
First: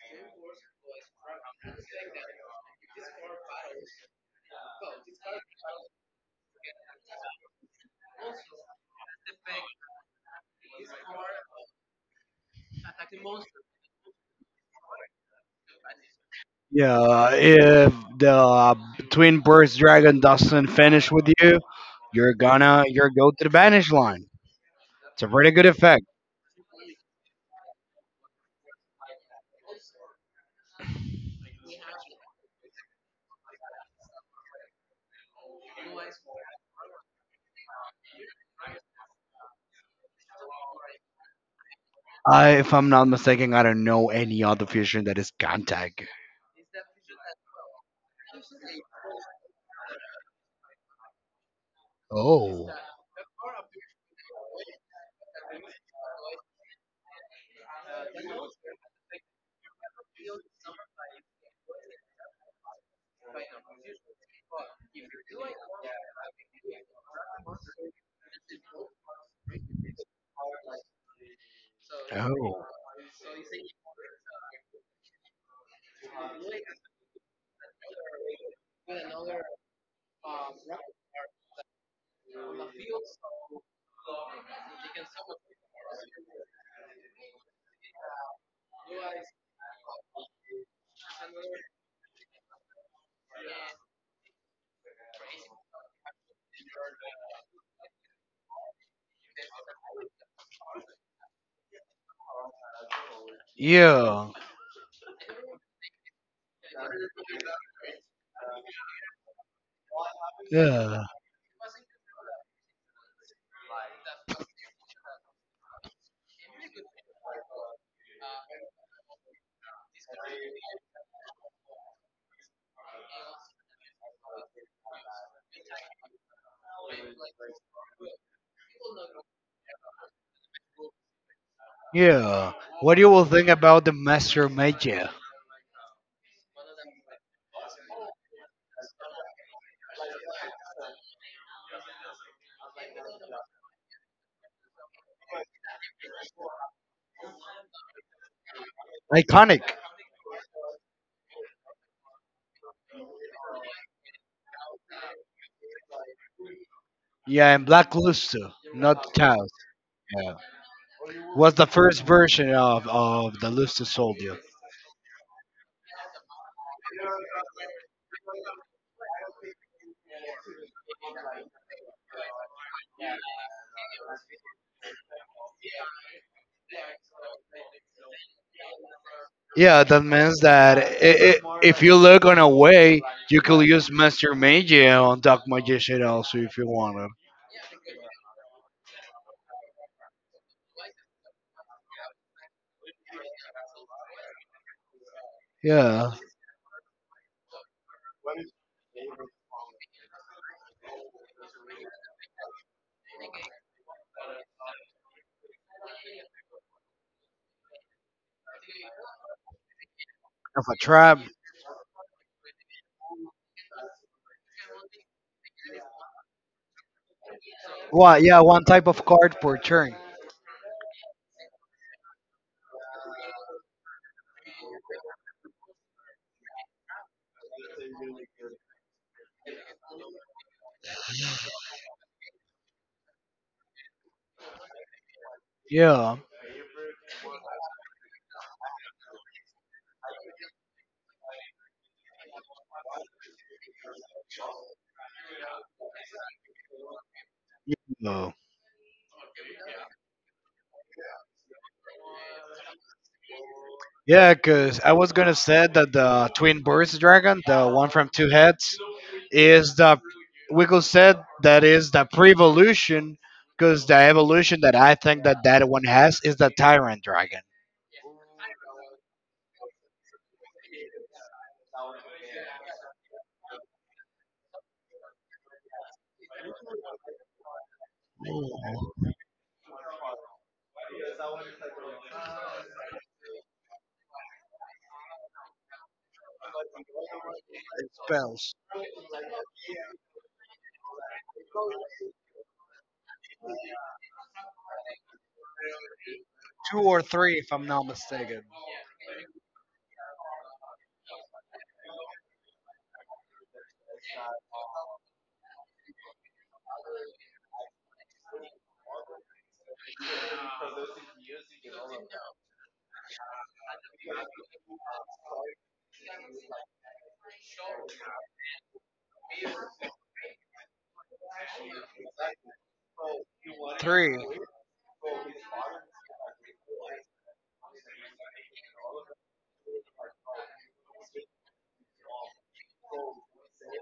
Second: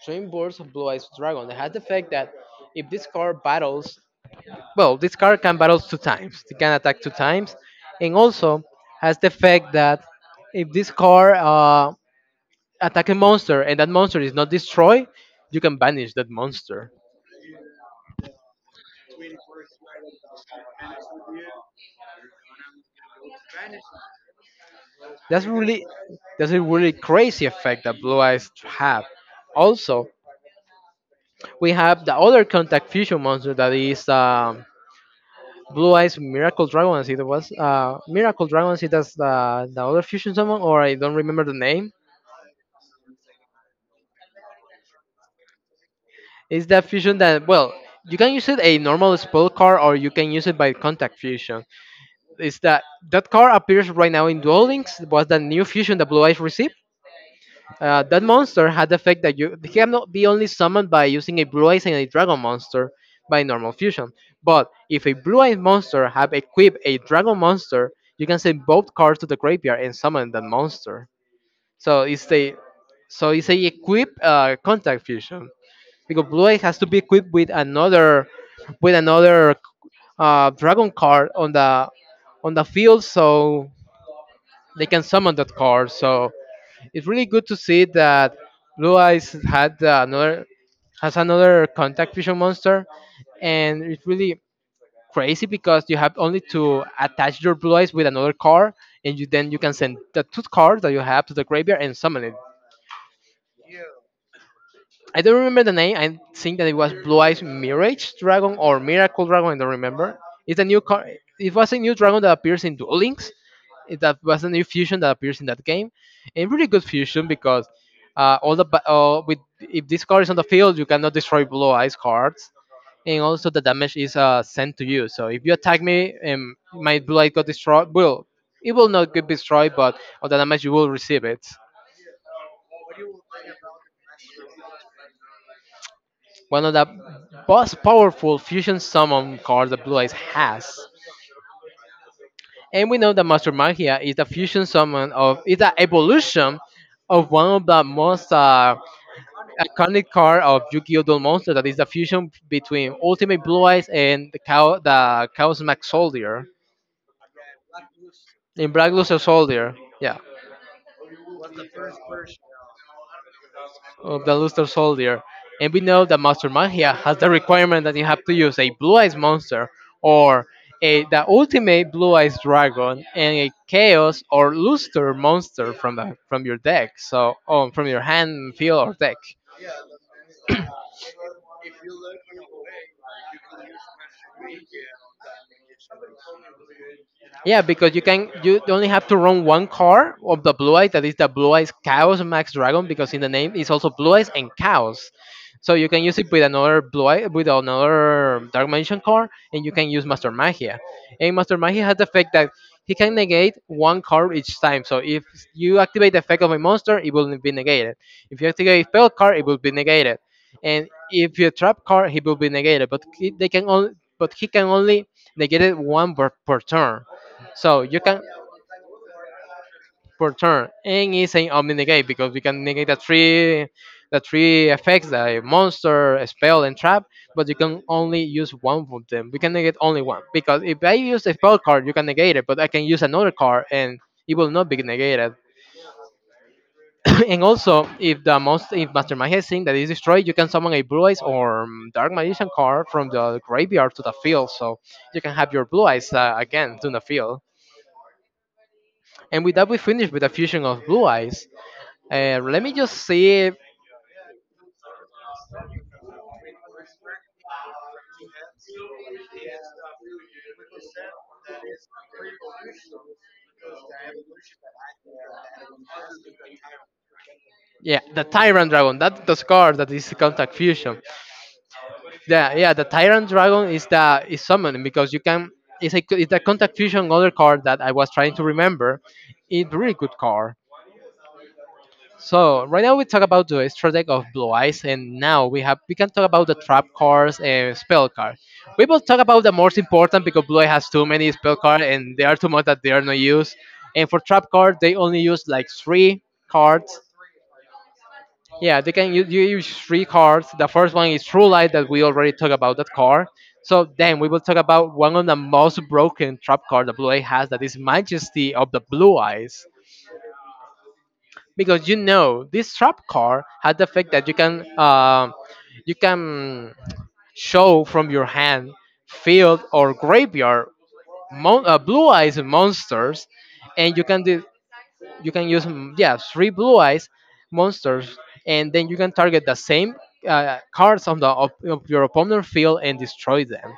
[SPEAKER 1] Twin Birds of Blue Eyes Dragon has the effect that if this card battles, well, this card can battle two times. It can attack two times, and also has the effect that if this card attack a monster and that monster is not destroyed, you can banish that monster.
[SPEAKER 2] Yeah, if the Twin Burst Dragon doesn't finish with you, you're go to the banish line. It's a
[SPEAKER 1] That's
[SPEAKER 2] pretty good
[SPEAKER 1] really
[SPEAKER 2] effect.
[SPEAKER 1] that's a really crazy effect that Blue Eyes have. Also, we have the other contact fusion monster that is Blue Eyes Miracle Dragon, as it was. Miracle Dragon, it as the other fusion summon, or I don't remember the name.
[SPEAKER 2] If I'm not mistaken, I don't know any other fusion that is contact.
[SPEAKER 1] It's that fusion that, well, you can use it a normal spell card or you can use it by contact fusion. It's
[SPEAKER 2] Oh,
[SPEAKER 1] that that card appears right now in Duel Links. It was the new fusion that Blue Eyes received. That monster had the effect that you he cannot be only summoned by using a Blue Eyes and a Dragon monster by normal fusion. But if a Blue Eyes monster have equipped a Dragon monster, you can send both cards to the graveyard and summon that monster. So it's a
[SPEAKER 2] oh,
[SPEAKER 1] so it's a equip contact fusion because Blue Eye has to be equipped with another dragon card on the field, so they can summon that card. So it's really good to see that Blue Eyes had another has another contact fusion monster, and it's really crazy because you have only to attach your Blue Eyes with another card, and you then you can send the two cards that you have to the graveyard and summon it.
[SPEAKER 2] yeah,
[SPEAKER 1] I don't remember the name. I think that it was Blue Eyes Mirage Dragon or Miracle Dragon. I don't remember. It's a new
[SPEAKER 2] yeah,
[SPEAKER 1] car. It was a new dragon that appears in Duel Links. That was a new fusion that appears in that game, and really good fusion because with if this card is on the field, you cannot destroy Blue Eyes cards, and also the damage is sent to you. So if you attack me, my Blue Eyes got destroyed. Will It will not get destroyed, but all the damage you will receive it.
[SPEAKER 2] yeah. What do you will think about the Master Magia?
[SPEAKER 1] One of the most powerful fusion summon cards that Blue Eyes has. And we know that Master Magia is the evolution of one of the most
[SPEAKER 2] Iconic.
[SPEAKER 1] iconic card of Yu-Gi-Oh! Duel Monster that is the fusion between Ultimate Blue Eyes and the Chaos Max Soldier
[SPEAKER 2] Yeah, and Black Luster,
[SPEAKER 1] in Black
[SPEAKER 2] not
[SPEAKER 1] Luster
[SPEAKER 2] Taos.
[SPEAKER 1] Soldier. Yeah.
[SPEAKER 2] Was the first version of the lifted
[SPEAKER 1] Of
[SPEAKER 2] soldier.
[SPEAKER 1] the Luster Soldier. And we know that Master Magia has the requirement that you have to use a Blue Eyes Monster or the ultimate Blue Eyes Dragon and a Chaos or Luster Monster from your deck, so from your hand, field, or deck.
[SPEAKER 2] Yeah, that means that I if you look on a way, you could use Master Magia on Dark Magician also if you wanted.
[SPEAKER 1] Yeah, because you only have to run one car of the blue eyes that is the blue eyes chaos max dragon because in the name it's also blue eyes and chaos. So you can
[SPEAKER 2] Yeah.
[SPEAKER 1] use it with another blue eye, with another dark mansion car and you can use master magia. And master magia has the effect that he can negate one card each time. So if you activate the effect of a monster, it will be negated. If you activate spell card, it will be negated,
[SPEAKER 2] Of a
[SPEAKER 1] and
[SPEAKER 2] trap.
[SPEAKER 1] if you trap card, he will be negated. But he can only negate it per turn. So you
[SPEAKER 2] Well,
[SPEAKER 1] can
[SPEAKER 2] yeah, one type of card per turn.
[SPEAKER 1] per turn, and it's an omni negate because we can negate the three effects: the monster, a spell, and trap. But you can only use one of them. We can negate only one because if I use a spell card, you can negate it, but I can use another card and it will not be negated.
[SPEAKER 2] Yeah.
[SPEAKER 1] [coughs] And also, if the most if Mastermind has seen that is destroyed, you can summon a Blue Eyes or Dark Magician card from the graveyard to the field, so you can have your Blue Eyes again to the field.
[SPEAKER 2] Yeah.
[SPEAKER 1] And with that, we finish with the fusion of Blue Eyes. Let me just see.
[SPEAKER 2] Yeah, because I was gonna say that the twin birds dragon, the one from two heads, is the we could say that is the pre-evolution, because the evolution that I think that that one has is the tyrant dragon.
[SPEAKER 1] Yeah, the Tyrant Dragon. That's the card that is contact fusion. Yeah, yeah. The Tyrant Dragon is the is summoning because you can. It's a contact fusion other card that I was trying to remember.
[SPEAKER 2] Ooh,
[SPEAKER 1] It's really good card. So right now we talk about the strategy of Blue Eyes, and now we can talk about the trap cards and
[SPEAKER 2] it
[SPEAKER 1] spell cards.
[SPEAKER 2] spells
[SPEAKER 1] We will talk about the most important because Blue Eye has too many spell cards, and there are too much that they are not used. And for trap cards, they only use like three
[SPEAKER 2] two or
[SPEAKER 1] cards.
[SPEAKER 2] three, if I'm not mistaken.
[SPEAKER 1] Yeah, they can use, you use three cards. The first one is True Light that we already talked about that card. So then we will talk about one of the most broken trap cards that Blue Eye has, that is Majesty of the Blue Eyes, because you know this trap card had the effect that you can show from your hand, field, or graveyard, blue eyes monsters, and
[SPEAKER 2] Three, and
[SPEAKER 1] you can use yeah, three blue eyes monsters, and then you can target the same cards on the of your opponent field and destroy them.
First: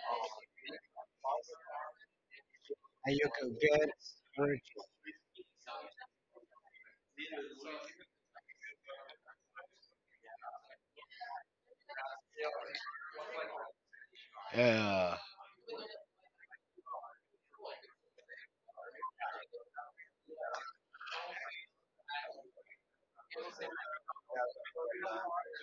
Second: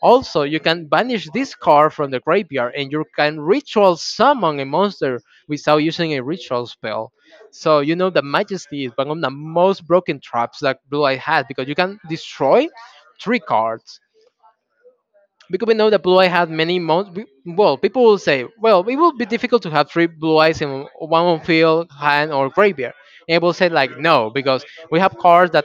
[SPEAKER 1] Also, you can banish this card from the graveyard and you
[SPEAKER 2] you
[SPEAKER 1] can
[SPEAKER 2] could get
[SPEAKER 1] ritual summon
[SPEAKER 2] three.
[SPEAKER 1] a monster without using a ritual spell. So you know that majesty is one of the most broken traps that blue eye has because you can destroy three cards,
[SPEAKER 2] Yeah.
[SPEAKER 1] because we know that blue eye had many months. Well, people will say, well, it will be difficult to have three blue eyes in one on field, hand, or graveyard. And I will say like, no, because we have cards that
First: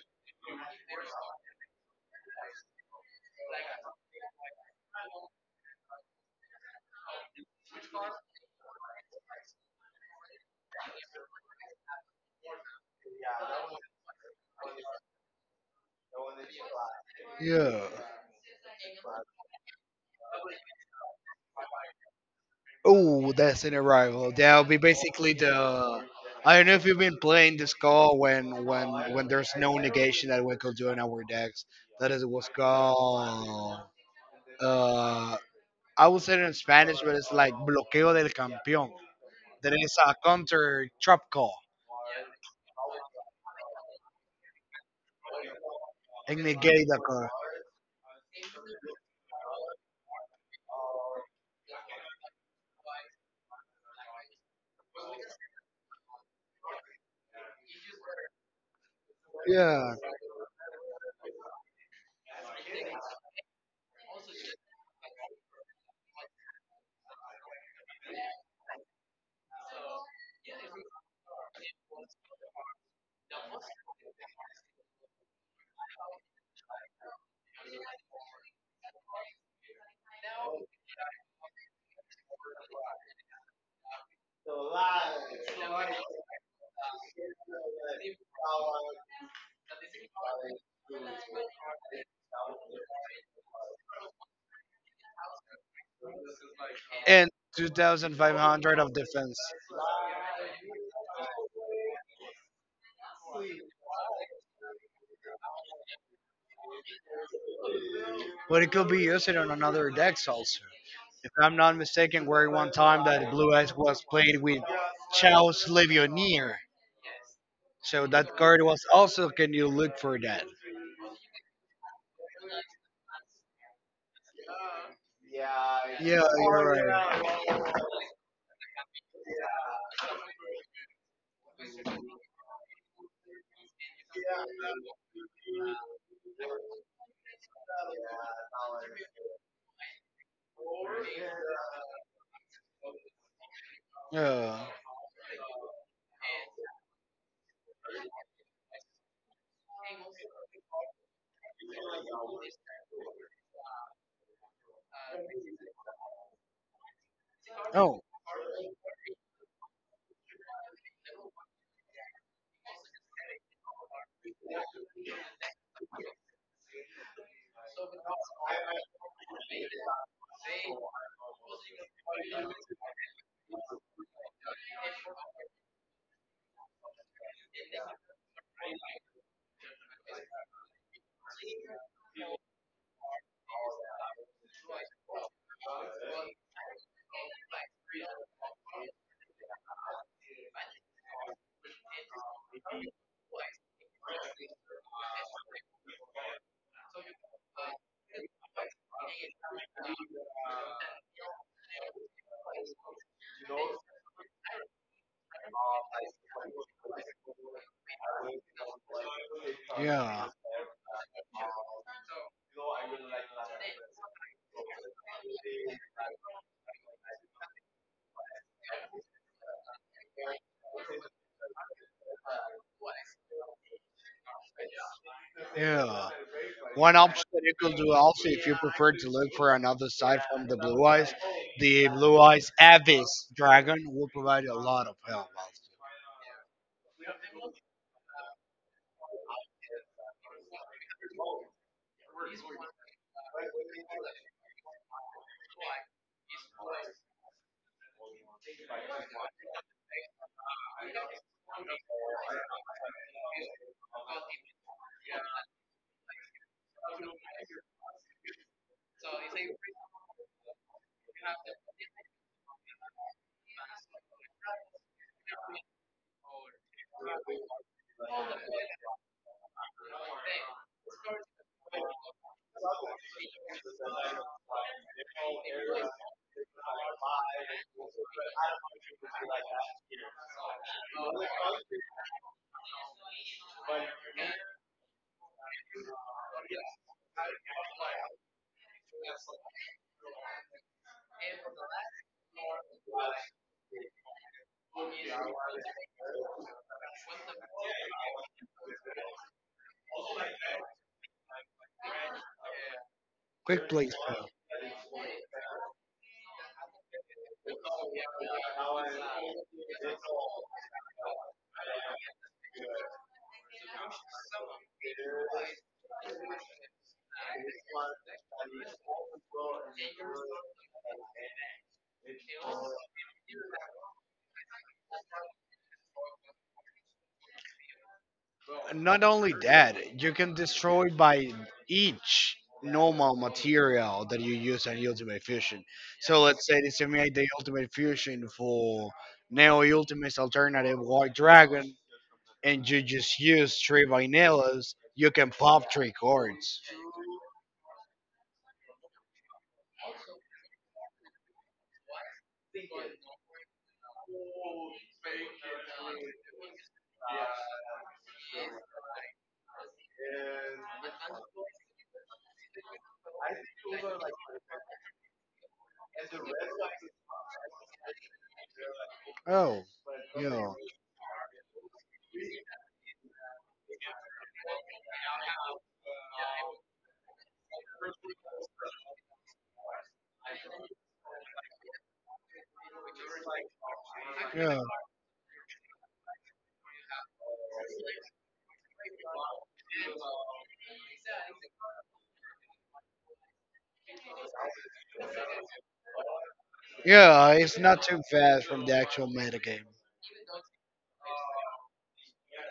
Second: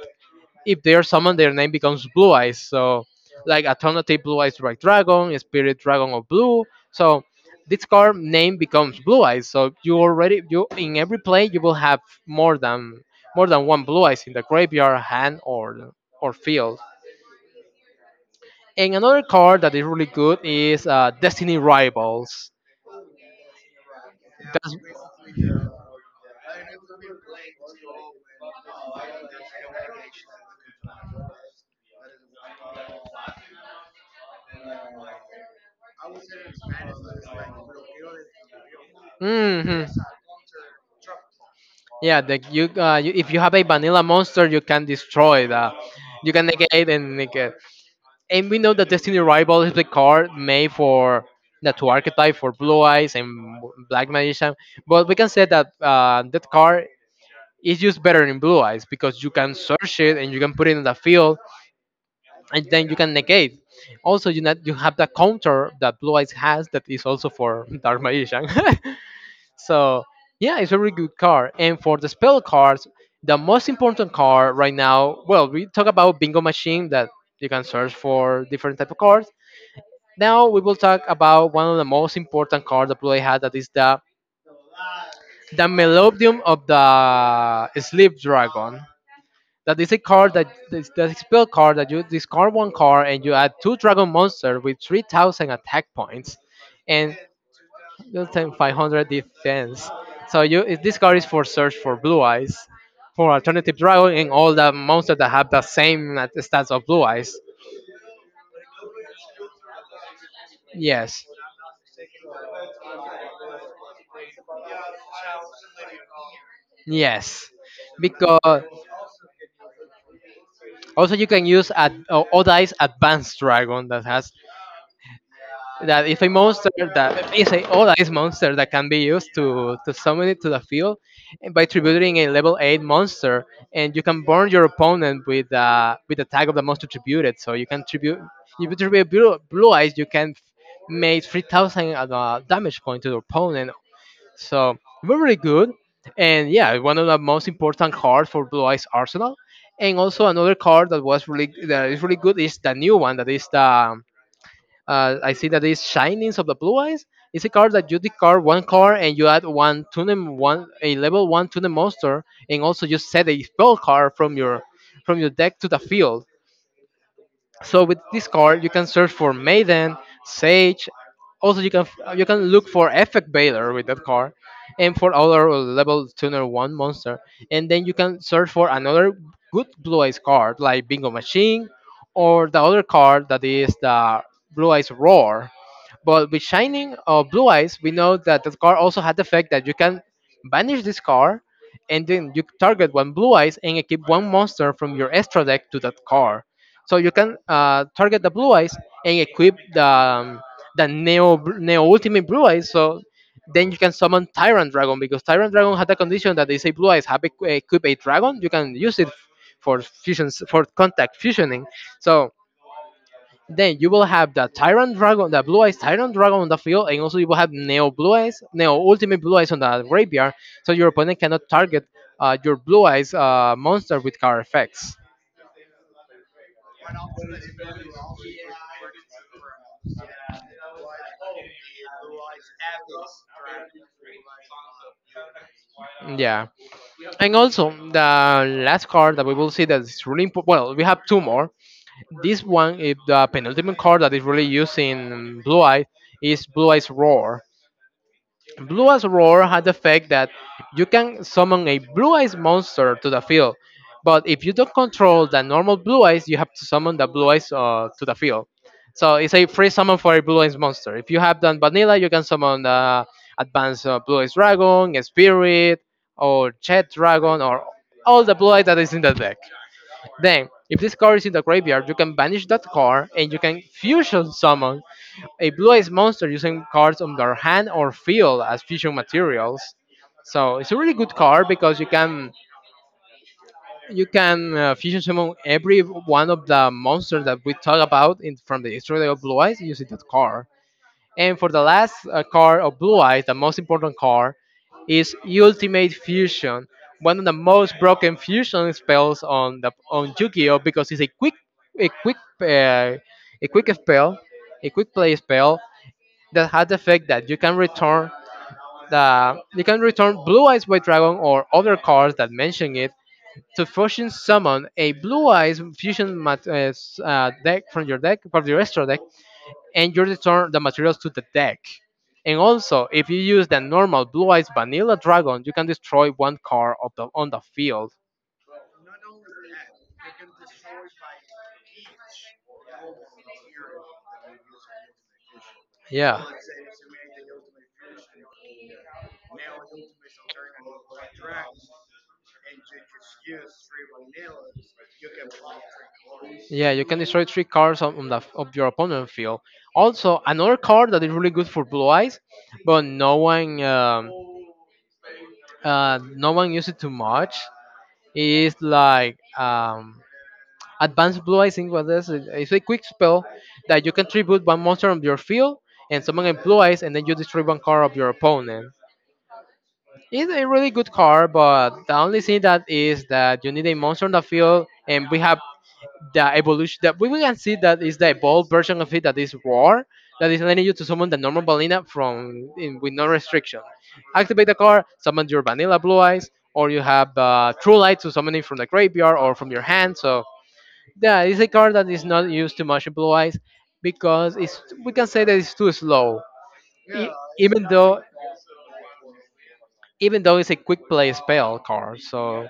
[SPEAKER 1] if they are summoned, their name becomes blue eyes. So, like alternative blue eyes right dragon, spirit dragon of blue. So this card name becomes blue eyes. So you already, you, in every play you will have more than more than one blue eyes in the graveyard, hand, or field.
[SPEAKER 2] Yeah.
[SPEAKER 1] And another card that is really good is Destiny Rivals.
[SPEAKER 2] Oh, that's an arrival. That'll be basically the. I don't know if you've been playing this call when there's no negation that we could do in our decks. That is what's called. Uh, I would say it in Spanish, but it's like bloqueo del campeón. That
[SPEAKER 1] hmm
[SPEAKER 2] is a counter trap call
[SPEAKER 1] Yeah, you, if you have a vanilla monster, you can destroy that. You
[SPEAKER 2] and
[SPEAKER 1] can
[SPEAKER 2] negate
[SPEAKER 1] negate
[SPEAKER 2] the
[SPEAKER 1] and
[SPEAKER 2] call.
[SPEAKER 1] negate. And we know that Destiny Rival is the card made for the two archetype for Blue Eyes and Black Magician. But we can say that that card is used better in Blue Eyes because you can
[SPEAKER 2] Yeah,
[SPEAKER 1] search it and you can put it in the field and then you can negate. Also, you not, you have the counter that Blue Eyes has that is also for [laughs] Dark Magician. [laughs] So yeah, it's a very good card. And for the spell cards, the most important card right now. Well, we talk about Bingo Machine that you can search for different type of cards. Now we will talk about one of the most important cards that Blue Eyes had, that is the Melodium of the Sleep Dragon. That is a card that this, that spell card that you discard one card and you add two dragon monster with 3,000 attack points, and
[SPEAKER 2] and
[SPEAKER 1] you'll take five
[SPEAKER 2] 2,500 of
[SPEAKER 1] hundred
[SPEAKER 2] defense,
[SPEAKER 1] defense. So you, if this card is for search for blue eyes, for alternative dragon and all the monsters that have the same stats of blue eyes.
[SPEAKER 2] but it could be used on another decks also.
[SPEAKER 1] Yes,
[SPEAKER 2] If I'm not mistaken, where one time that Blue Eyes was played with Charles Levionier.
[SPEAKER 1] yes.
[SPEAKER 2] So that
[SPEAKER 1] Because
[SPEAKER 2] card was also can you look for that?
[SPEAKER 1] also you can use at Odai's advanced dragon that has
[SPEAKER 2] Yeah,
[SPEAKER 1] that if
[SPEAKER 2] you're
[SPEAKER 1] a monster
[SPEAKER 2] right.
[SPEAKER 1] that is a oh that is monster that can be used to summon it to the field and by tributing a level eight monster, and you can burn your opponent with the tag of the monster tributed. So you can tribute, if you tribute blue eyes, you can make 3,000 damage point to the opponent.
[SPEAKER 2] Yeah.
[SPEAKER 1] So we really good, and yeah, one of the most important cards for blue eyes arsenal. And also another card that was really that is really good is the new one that is the I see that it's Shinings of the Blue Eyes. It's a card that you
[SPEAKER 2] Oh,
[SPEAKER 1] discard one card and you add one to one a level one to monster, and also you set a spell card from your deck to the field. So with this card, you can search for Maiden, Sage. Also, you can look for Effect Baylor with that card, and for other level tuner one monster, and then you can search for another good blue eyes card like Bingo Machine, or the other card that is the Blue Eyes Roar. But with Shining or Blue Eyes, we know that the card also had the effect that you can banish this card, and then you target one Blue Eyes and equip one monster from your extra deck to that card. So you can target the Blue Eyes and equip the Neo Ultimate Blue Eyes. So then you can summon Tyrant Dragon because Tyrant Dragon had the condition that they say Blue Eyes have equip a dragon. You can use it for
[SPEAKER 2] yeah,
[SPEAKER 1] fusions for contact fusioning. So then you will have the Tyrant Dragon, the Blue Eyes Tyrant Dragon on the field, and also you will have Neo Blue Eyes, Neo Ultimate Blue Eyes on the graveyard, so your opponent cannot target your Blue Eyes monster with card effects.
[SPEAKER 2] yeah. One option that you could do also if you prefer to look for another side from the Blue Eyes Abyss Dragon will provide a lot of help. Also.
[SPEAKER 1] Yeah. And also, the last card that we will see that is really important. Well, we have two more. This one, it, the penultimate card that is really used in Blue Eye, is Blue Eye's Roar. Blue Eyes Roar had the effect that you can summon a Blue Eyes monster to the field, but if you don't control the normal Blue Eyes, you have to summon the Blue Eyes to the field. So it's a free summon for a Blue Eyes monster. If you have done Vanilla, you can summon the Advanced Blue Eyes Dragon, Spirit, or Jet Dragon, or all the Blue Eyes that is in the deck. Then, if this card is in the graveyard, you can banish that card and you can fusion summon a blue eyes monster using cards on their hand or field as fusion materials. So it's a really good card because you can fusion summon every one of the monsters that we talk about in from the history of blue eyes using that card. And for the last car of Blue Eyes, the most important car, is Ultimate Fusion, one of the most broken fusion spells on the on Yu-Gi-Oh because it's a quick uh, a
[SPEAKER 2] Quick,
[SPEAKER 1] quick
[SPEAKER 2] please.
[SPEAKER 1] spell, a quick play spell that has the effect that you can return the you can return Blue Eyes White Dragon or other cards that mention it to fusion summon a Blue Eyes Fusion deck from your extra deck, and you return the materials to the deck. And also, if you use the normal blue eyes vanilla dragon, you can destroy one card of on the field.
[SPEAKER 2] Not only that, you can destroy by each normal material that you use in Ultimate Fusion. So
[SPEAKER 1] Yeah.
[SPEAKER 2] let's say they made the Ultimate Fusion for Neo Ultimate's alternative White Dragon, and you just use three vanillas, you can pop three cards.
[SPEAKER 1] Yeah, you can destroy three cards on the of your opponent field. Also, another card that is really good for blue eyes, but no one uses it too much. It's like advanced blue, I think what this is. It's a quick spell that you can tribute one monster on your field and summon a blue eyes, and then you destroy one card of your opponent.
[SPEAKER 2] Oh,
[SPEAKER 1] It's a
[SPEAKER 2] yeah.
[SPEAKER 1] really good card, but the only thing that is that you need a monster on the field, and we have the evolution that we can see that is the evolved version of it that is war, that is letting you to summon the normal balina from in, with no restriction. Activate the
[SPEAKER 2] Yeah,
[SPEAKER 1] card, summon your vanilla blue eyes, or you have true light to summon it from the graveyard or from your hand. So yeah, it's a card that is not used too much in blue eyes because it's we can say that it's too slow. E-
[SPEAKER 2] yeah, it's
[SPEAKER 1] even
[SPEAKER 2] not too
[SPEAKER 1] though
[SPEAKER 2] fast from the actual metagame.
[SPEAKER 1] even though it's a quick play spell card, so.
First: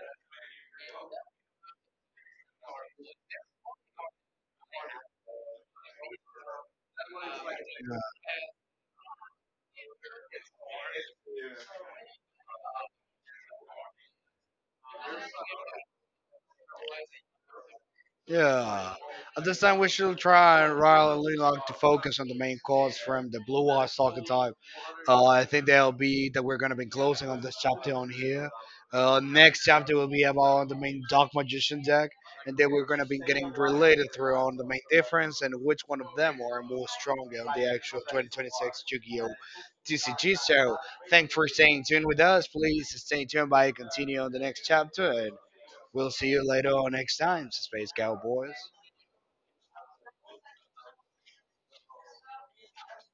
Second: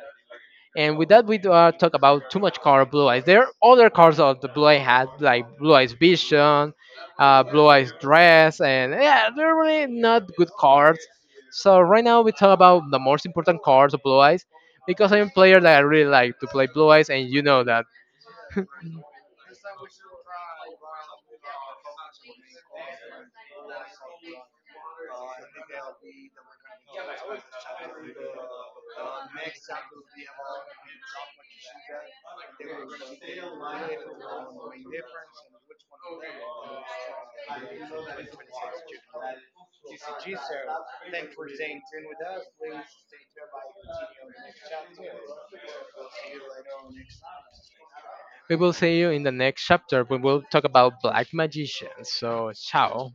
[SPEAKER 1] And with that, we do, talk about too much car Blue Eyes. There are other cars of the Blue Eye had, like Blue Eyes Vision, Blue Eyes Dress, and yeah, they're really not good cards. So right now we talk about the most important cards of Blue Eyes because I'm a player that I really like to play Blue Eyes, and you know that.
[SPEAKER 2] Yeah. At this time, we should try and really like to focus on the main calls from the Blue Eyes soccer type. I think that'll be that we're gonna be closing on this chapter on here. Next chapter will be about the main Dark Magician deck, and then we're gonna be getting related through on the main difference and which one of them are more stronger on the actual 2026 Yu-Gi-Oh! TCG. So, thanks for staying tuned with us. Please stay tuned by continue on the next chapter. We'll see you later on next time, Space
[SPEAKER 1] We
[SPEAKER 2] Cowboys.
[SPEAKER 1] will see you in the next chapter. We will talk about Black Magicians. So ciao.